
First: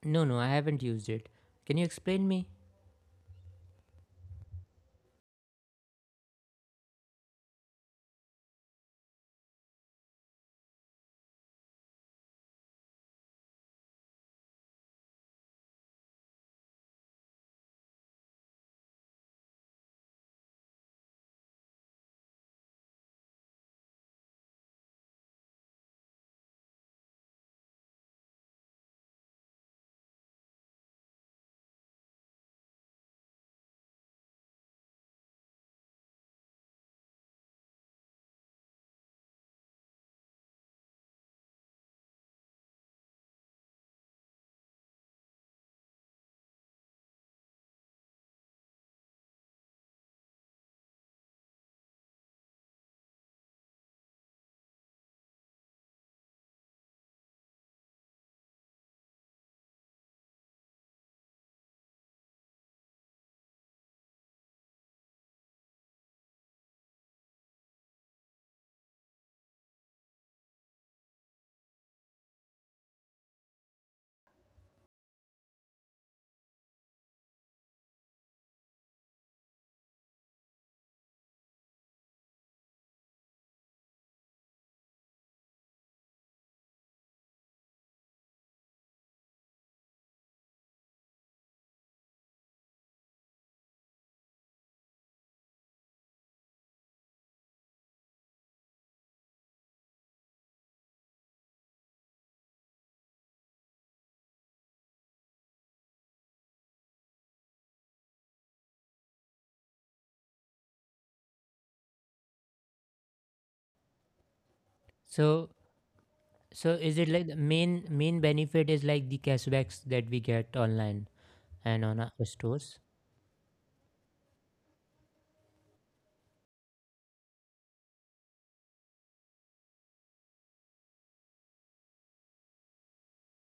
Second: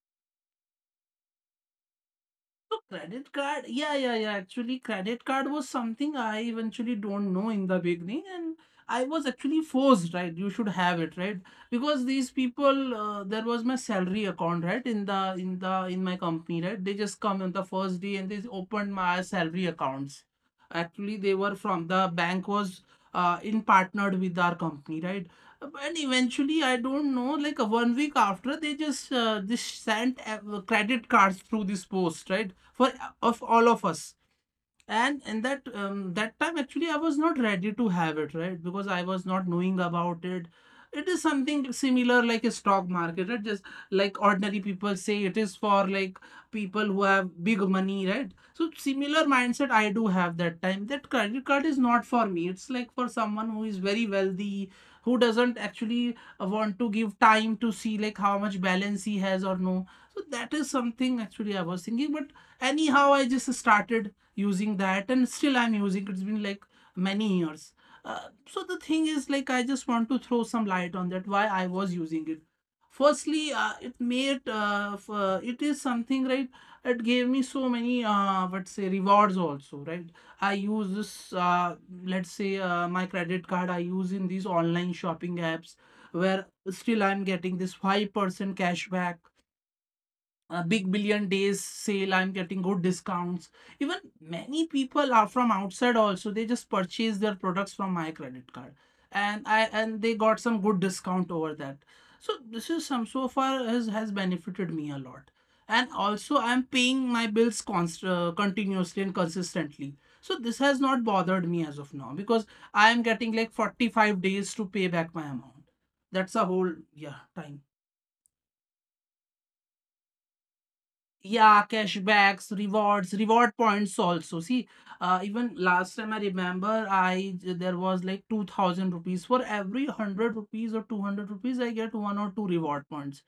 No, no, I haven't used it. Can you explain me?
So credit card, yeah. Actually, credit card was something I eventually don't know in the beginning, and I was actually forced, right? You should have it, right? Because these people, there was my salary account, right? In my company, right? They just come on the first day and they opened my salary accounts. Actually, they were from the bank was in partnered with our company, right? And eventually, I don't know, like 1 week after, they just this sent credit cards through this post, right? For of all of us. And in that that time actually I was not ready to have it, right, because I was not knowing about it. It is something similar like a stock market, right? Just like ordinary people say it is for like people who have big money, right? So similar mindset I do have that time, that credit card is not for me. It's like for someone who is very wealthy, who doesn't actually want to give time to see like how much balance he has or no. So that is something actually I was thinking, but anyhow I just started using that, and still I'm using. It's been like many years. So the thing is like I just want to throw some light on that why I was using it. Firstly, it is something, right? It gave me so many what say rewards also, right? I use this, let's say, my credit card I use in these online shopping apps, where still I'm getting this 5% cash back. Big billion days sale, I'm getting good discounts. Even many people are from outside also, they just purchase their products from my credit card, and I and they got some good discount over that. So this is some, so far has benefited me a lot. And also I'm paying my bills continuously and consistently. So this has not bothered me as of now, because I am getting like 45 days to pay back my
So,
amount. That's a
so
whole
is it like
yeah
the main
time.
benefit is like the cashbacks that we get online
Yeah,
and on our
cashbacks,
stores?
rewards, reward points also. See, even last time I remember, I there was like 2000 rupees. For every 100 rupees or 200 rupees, I get one or two reward points,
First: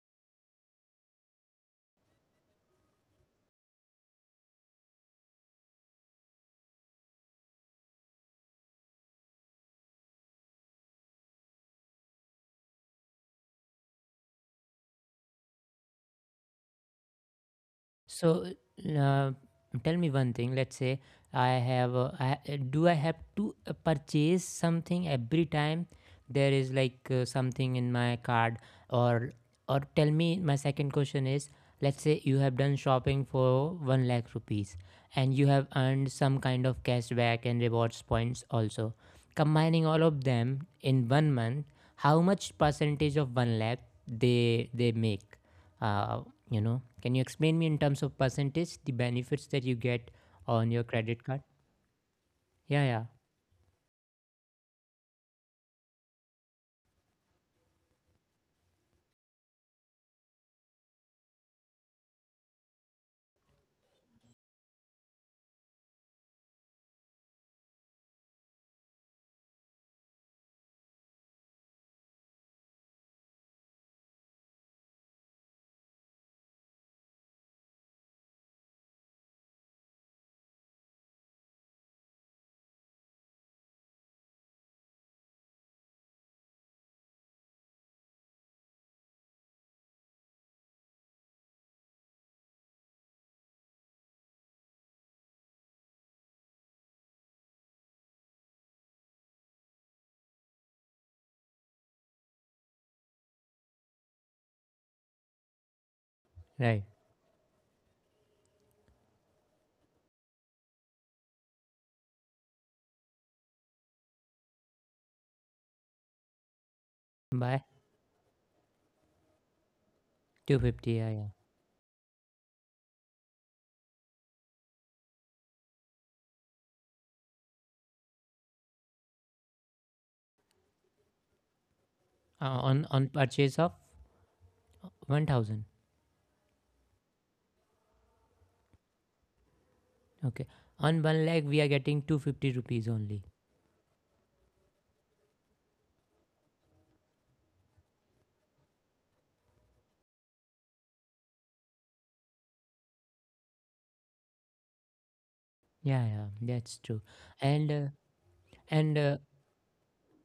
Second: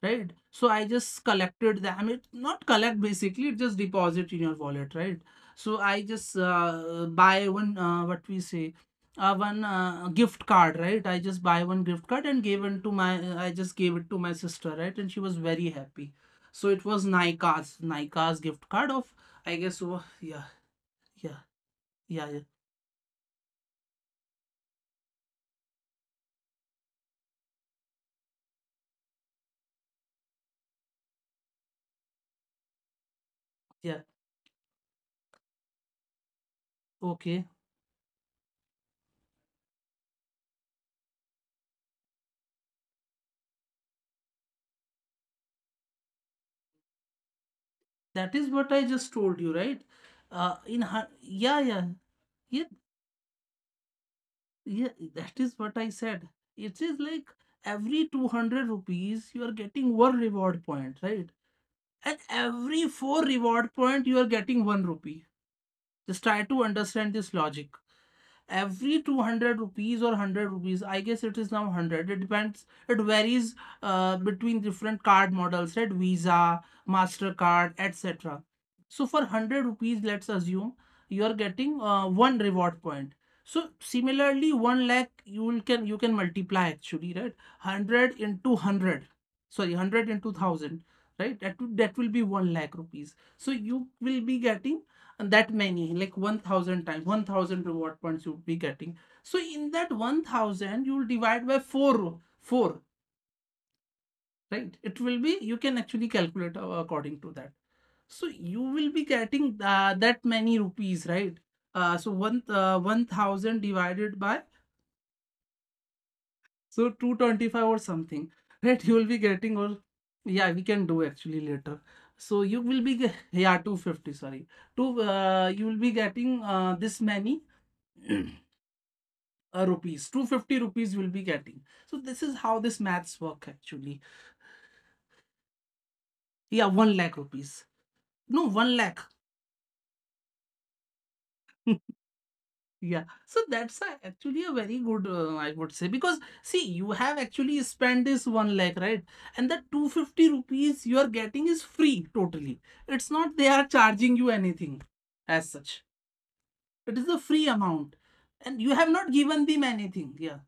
right? So I just collected them. I mean, not collect basically, it just deposit in your wallet, right? So I just buy one, one gift card, right? I just buy one gift card and gave it to my, I just gave it to my sister, right? And she was very happy. So it was Nika's, Nika's
So,
gift card of,
uh,
I guess,
tell
oh,
me one
yeah,
thing. Let's say
yeah, yeah, yeah,
do I have to purchase something every time there is like something in my card? Or or tell me, my second question is, let's say you have done shopping for
yeah.
1 lakh rupees, and you have earned some kind of
Okay,
cashback and rewards points also. Combining all of them in 1 month, how much percentage of 1 lakh they make? Uh, can you explain me in terms of
that is what
percentage
I
the
just told
benefits
you,
that you
right?
get on your credit card?
Yeah, yeah, yeah.
Yeah, yeah.
Yeah, that is what I said. It is like every 200 rupees you are getting one reward point, right? And every four reward point you are getting one rupee. Just try to understand this logic. Every 200 rupees or 100 rupees, I guess it is now 100. It depends, it varies between different card models, right? Visa, Mastercard, etc. So for 100 rupees, let's assume you are getting one reward point. So similarly, 1 lakh, you will, can you can multiply actually, right? 100 into 100, sorry, 100 into 1000, right? That will be 1 lakh rupees. So you will be getting, and that many, like 1000 times, 1000 reward points you'll be getting. So in that 1000, you'll divide by 4, 4, right? It will be, you can actually calculate
Right,
according to that. So you will be getting that many rupees, right? Uh, so one uh, 1000 divided by, so 225 or
by
something, right, you will be getting. Or yeah, we can do
250. Yeah,
actually
yeah.
later. So you will be yeah 250, sorry, two you will be getting this many rupees. 250 rupees will be getting. So this is how this
On
maths work
purchase of
actually.
1000?
Yeah, 1 lakh rupees. No, 1 lakh.
Okay, on 1 lakh we are getting 250 rupees
Yeah,
only.
so that's a, actually a very good, I would say, because see, you have actually spent this 1 lakh, right? And the 250 rupees you are getting is free totally. It's not they are charging you anything as such.
Yeah, yeah,
It
that's
is a
true.
free
and
amount.
uh,
And you have not
and uh,
given them anything, yeah.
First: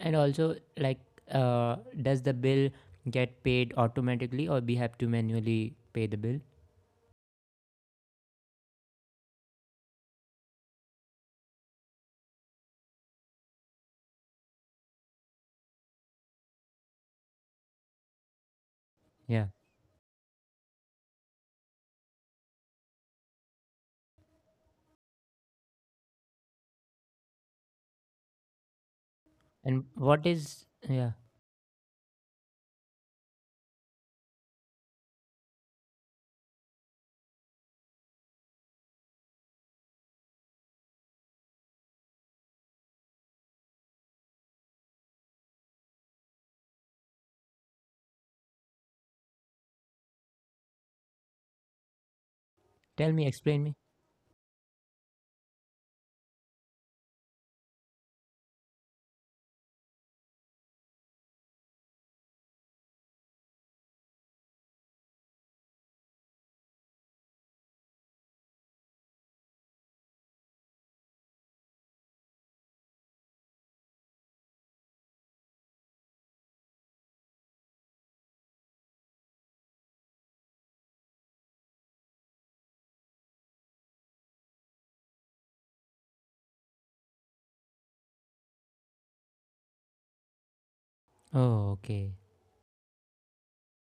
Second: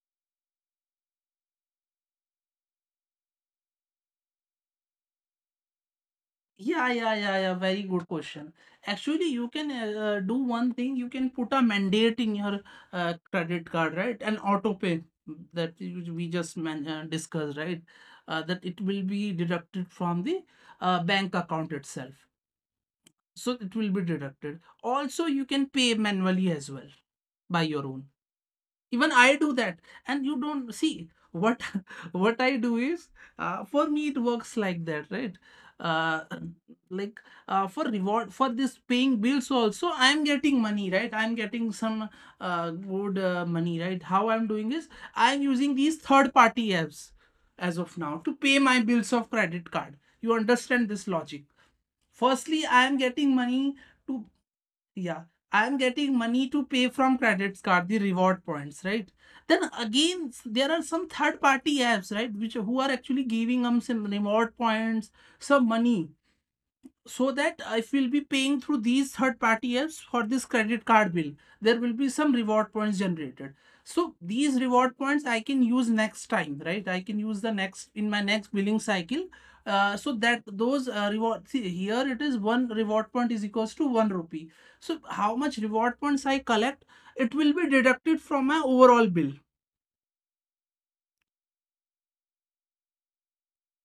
and also, like, uh, does the bill get paid automatically, or we have to manually pay the bill?
Yeah, yeah, yeah, yeah. Very good question. Actually, you can do one thing. You can put a mandate in your credit card, right? An auto pay mm, that you- we just man discussed, right? That it will be
Yeah.
deducted from the bank account itself. So it will be deducted. Also, you can pay manually as well by your own. Even I do
And
that.
what
And you
is...
don't
yeah,
see what what I do is, for me it works like that, right? uh, like, for reward, for this paying bills also, I'm getting money, right? I'm getting some good money, right? How I'm doing is, I'm using these third party apps as of now to pay my bills of credit card. You understand this logic? Firstly, I am
tell me,
getting
explain
money
me.
to, yeah, I'm getting money to pay from credits card, the reward points, right? Then again, there are some third party apps, right, which who are actually giving them some reward points, some money, so that if we'll be paying through these third party apps for this credit card bill, there will be some reward points generated. So these reward points I can use next time, right? I can use the next in my next billing cycle. So that those reward, see here it is one reward point is equals to one rupee. So how much reward points I collect, it will be deducted from my overall bill
Oh, okay.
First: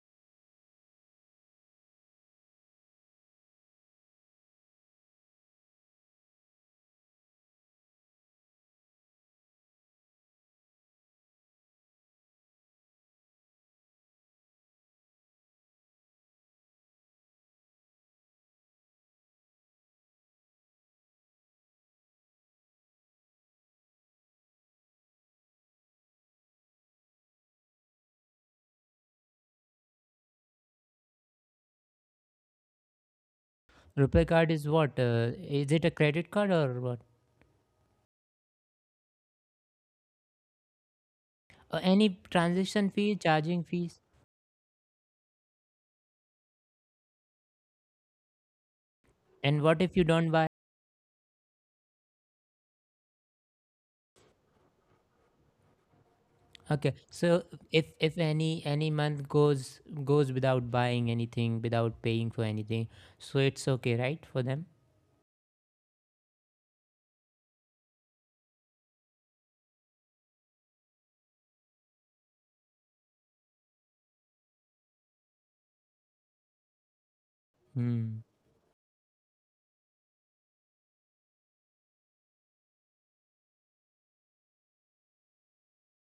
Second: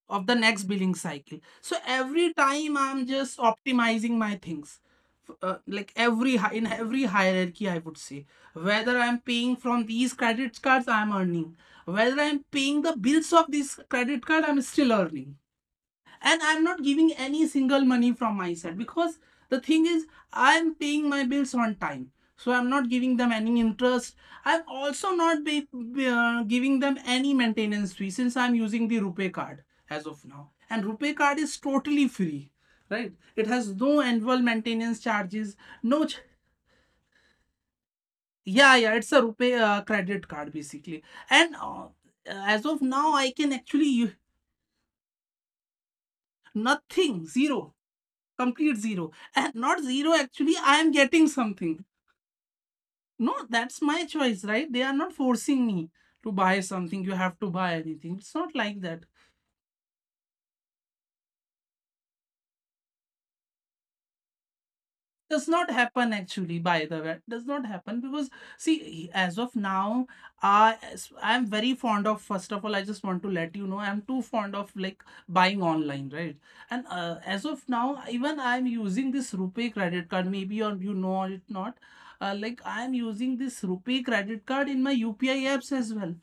of the next billing cycle. So every time I'm just optimizing my things. Like every, in every hierarchy I would say, whether I'm paying from these credit cards, I'm earning, whether I'm paying the bills of this credit card, I'm still earning. And I'm not giving any single money from my side, because the thing is, I'm paying my bills on time, so I'm not giving them any interest. I'm also not be, giving them any maintenance fee, since I'm using the rupee card as of now, and rupee card is totally free, right? It has no
Rupee
annual
card is what?
maintenance charges.
Is it a
No ch-
credit card or what?
Yeah, yeah, it's a rupee credit card basically. And
Any
as of
transaction
now,
fee,
I can
charging fees?
actually, nothing, zero. Complete zero. And
And
not
what if you
zero,
don't buy?
actually I am getting something. No, that's my choice, right? They are not forcing me to buy
Okay,
something. You have
so
to buy
if
anything,
if
it's
any
not like
any
that.
month goes without buying anything, without paying for anything, so it's okay, right, for them?
Does not happen, actually, by the way. Does not happen, because see, as of now, i I'm very fond of, first of all I just want to let you know, I'm too fond of like buying online, right? And as of now,
Hmm.
even I'm using this rupee credit card, maybe or you know it not. Like, I'm using this rupee credit card in my UPI apps as well.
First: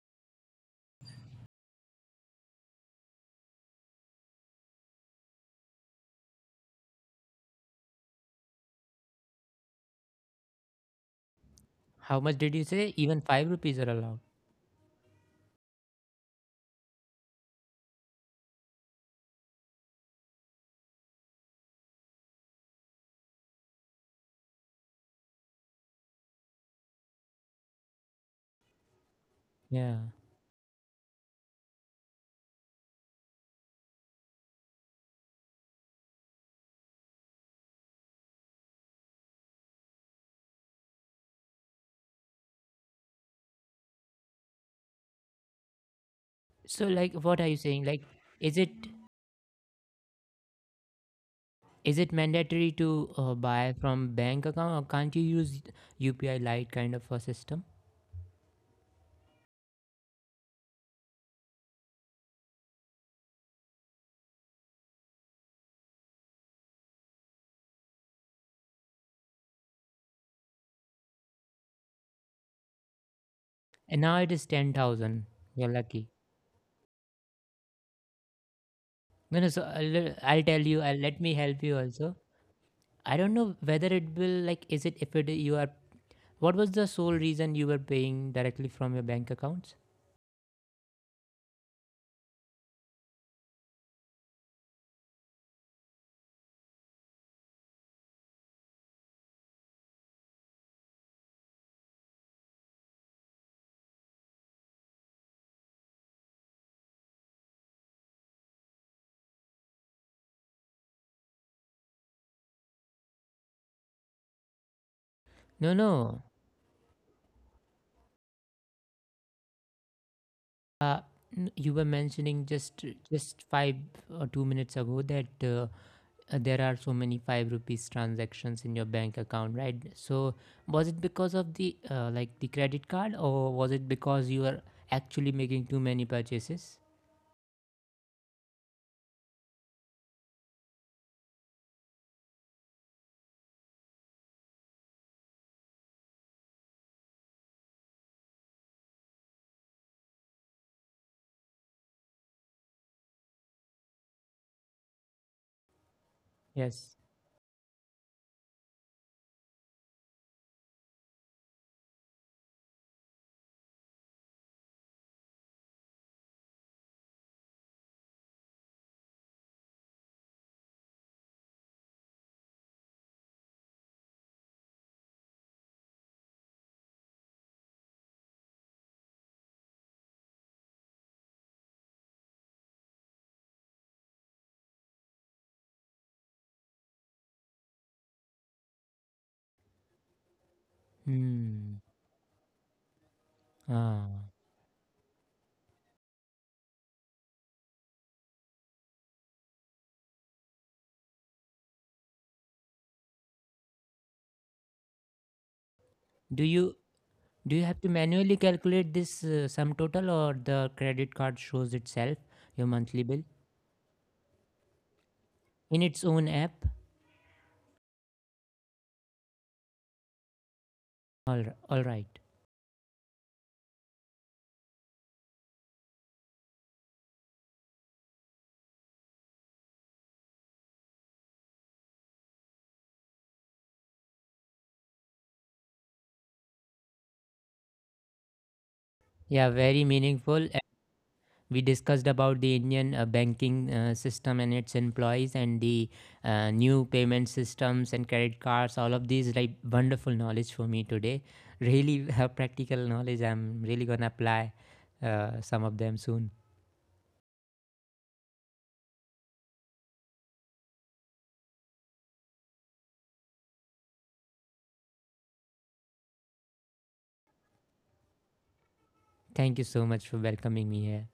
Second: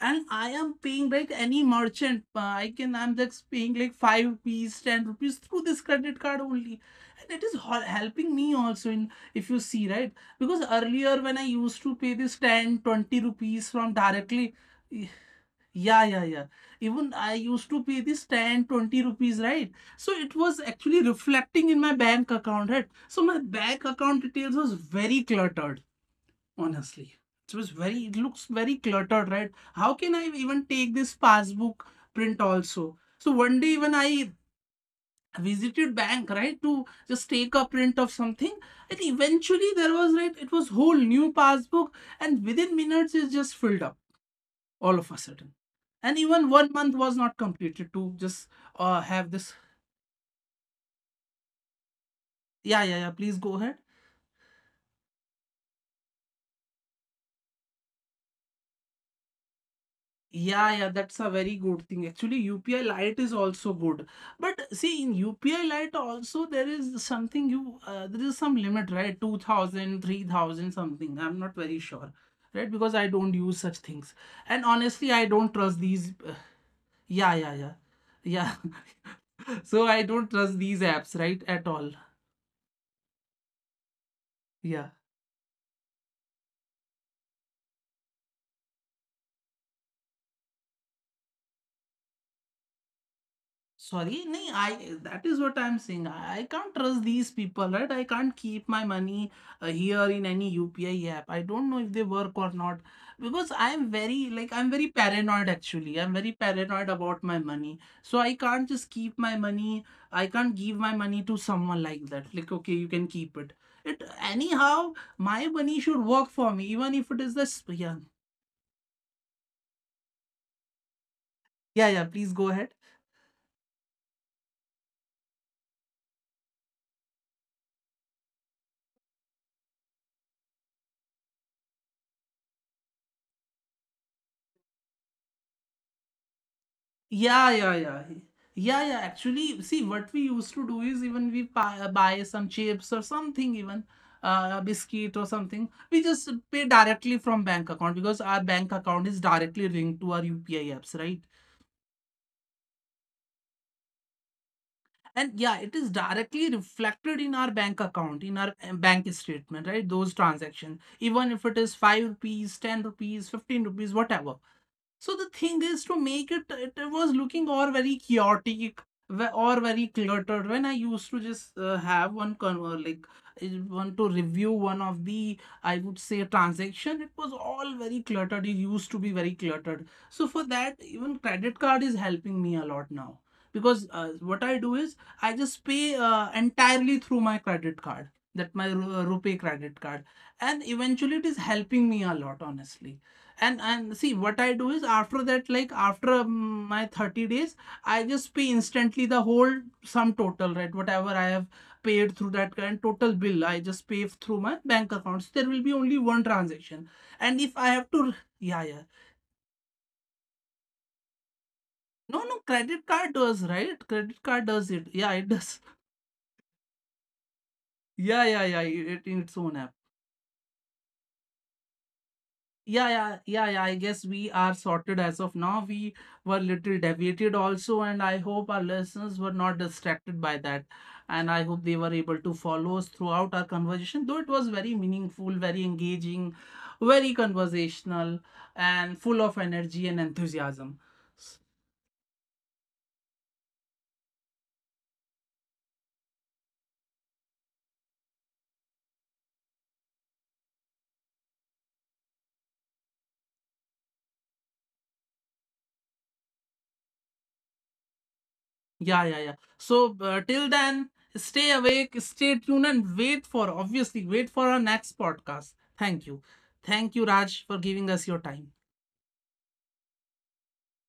And I am paying, like, any merchant. I'm just paying like 5 rupees, 10 rupees through this credit card only, and it is helping me also. In, if you see right, because earlier when I used to pay
How
this
much did you
10,
say?
20
Even five
rupees
rupees are
from
allowed.
directly, yeah, yeah, yeah. Even I used to pay this 10, 20 rupees, right? So it was actually reflecting in my bank account, right? So my bank account details was very cluttered. Honestly, it was very, it looks very cluttered, right? How
Yeah.
can I even take this passbook print also? So one day when I visited bank, right, to just take a print of something, and eventually there was, right, it was whole new passbook, and within minutes it's just filled up all of a sudden. And even one
So,
month
like,
was not
what are you saying?
completed
Like,
to just
is it
have this.
is it mandatory
Yeah, yeah, yeah.
to
Please go
buy
ahead.
from bank account, or can't you use UPI Lite kind of a system?
Yeah, yeah, that's a very good thing. Actually, UPI Lite is also good. But see, in UPI Lite also there is something, you, there is some limit, right? 2,000, 3,000, something. I'm not very sure. Right? Because I don't use
And
such
now it
things.
is
And
10,000.
honestly, I
You're
don't trust
lucky.
these. Yeah, yeah, yeah. Yeah.
No, no, so
So
I'll,
I
I'll
don't
tell you,
trust these
let me
apps,
help
right?
you
At
also.
all.
I don't know whether it will, like, is it if
Yeah.
it you are, what was the sole reason you were paying directly from your bank accounts?
Sorry, nahi, I, that is what I'm saying. I can't trust these people, right? I can't keep my money here in any UPI app. I don't know if they work or not, because I'm very like, I'm very paranoid actually. I'm very paranoid about my money. So I can't just keep my money. I can't give my money to someone like that. Like okay, you can keep it. It, anyhow,
No,
my
no.
money should work for me, even if it is this, yeah.
Uh, you were
Yeah,
mentioning
yeah, please
just
go ahead.
just 5 or 2 minutes ago that there are so many 5 rupees transactions in your bank account, right? So was it because of the like the credit card, or was it because you are actually making too many purchases?
Yeah, yeah, yeah. Yeah, yeah. Actually, see, what we used to do is, even we buy some chips or something, even biscuit or something. We just pay directly from bank account, because our bank account is directly linked to our UPI apps, right? And yeah, it is
Yes.
directly reflected in our bank account, in our bank statement, right? Those transactions, even if it is 5 rupees, 10 rupees, 15 rupees, whatever. So the thing is, to make it, it was looking all very chaotic or very cluttered. When I used to just like one to review one of the, I would say, transaction, it was all very cluttered. It used to be very cluttered. So for that, even credit card is helping me a lot now, because what I do is, I just pay entirely through my credit card, that my Rupee credit card, and eventually it is
Hmm.
helping me a lot, honestly. And
Ah.
see what I do is, after that, like after my 30 days, I just pay instantly the whole sum total, right? Whatever I have paid through that current total bill, I just pay through my bank accounts. There will be only
Do
one
you
transaction.
do you
And
have
if
to
I have
manually
to,
calculate
yeah, yeah.
this sum total, or the credit card shows itself
No,
your
no,
monthly
credit
bill
card does, right? Credit card does it, yeah, it
in
does.
its own app?
Yeah, yeah, yeah. It, in its own app.
All right.
Yeah, yeah, yeah, yeah. I guess we are sorted as of now. We were little deviated also, and I hope our listeners were not distracted by that. And I hope they were able to follow us throughout our conversation, though it was very meaningful, very engaging, very conversational, and
Yeah,
full of
very
energy and
meaningful.
enthusiasm.
We
S-
discussed about the Indian banking system and its employees, and the new payment systems and credit cards. All of these like wonderful knowledge for me today. Really, practical knowledge. I'm really gonna apply some of them soon.
Yeah, yeah, yeah. So, till then, stay awake, stay tuned, and wait for, obviously, wait for our next podcast. Thank you. Thank you, Raj, for giving us your time.
Thank you so much for welcoming me here.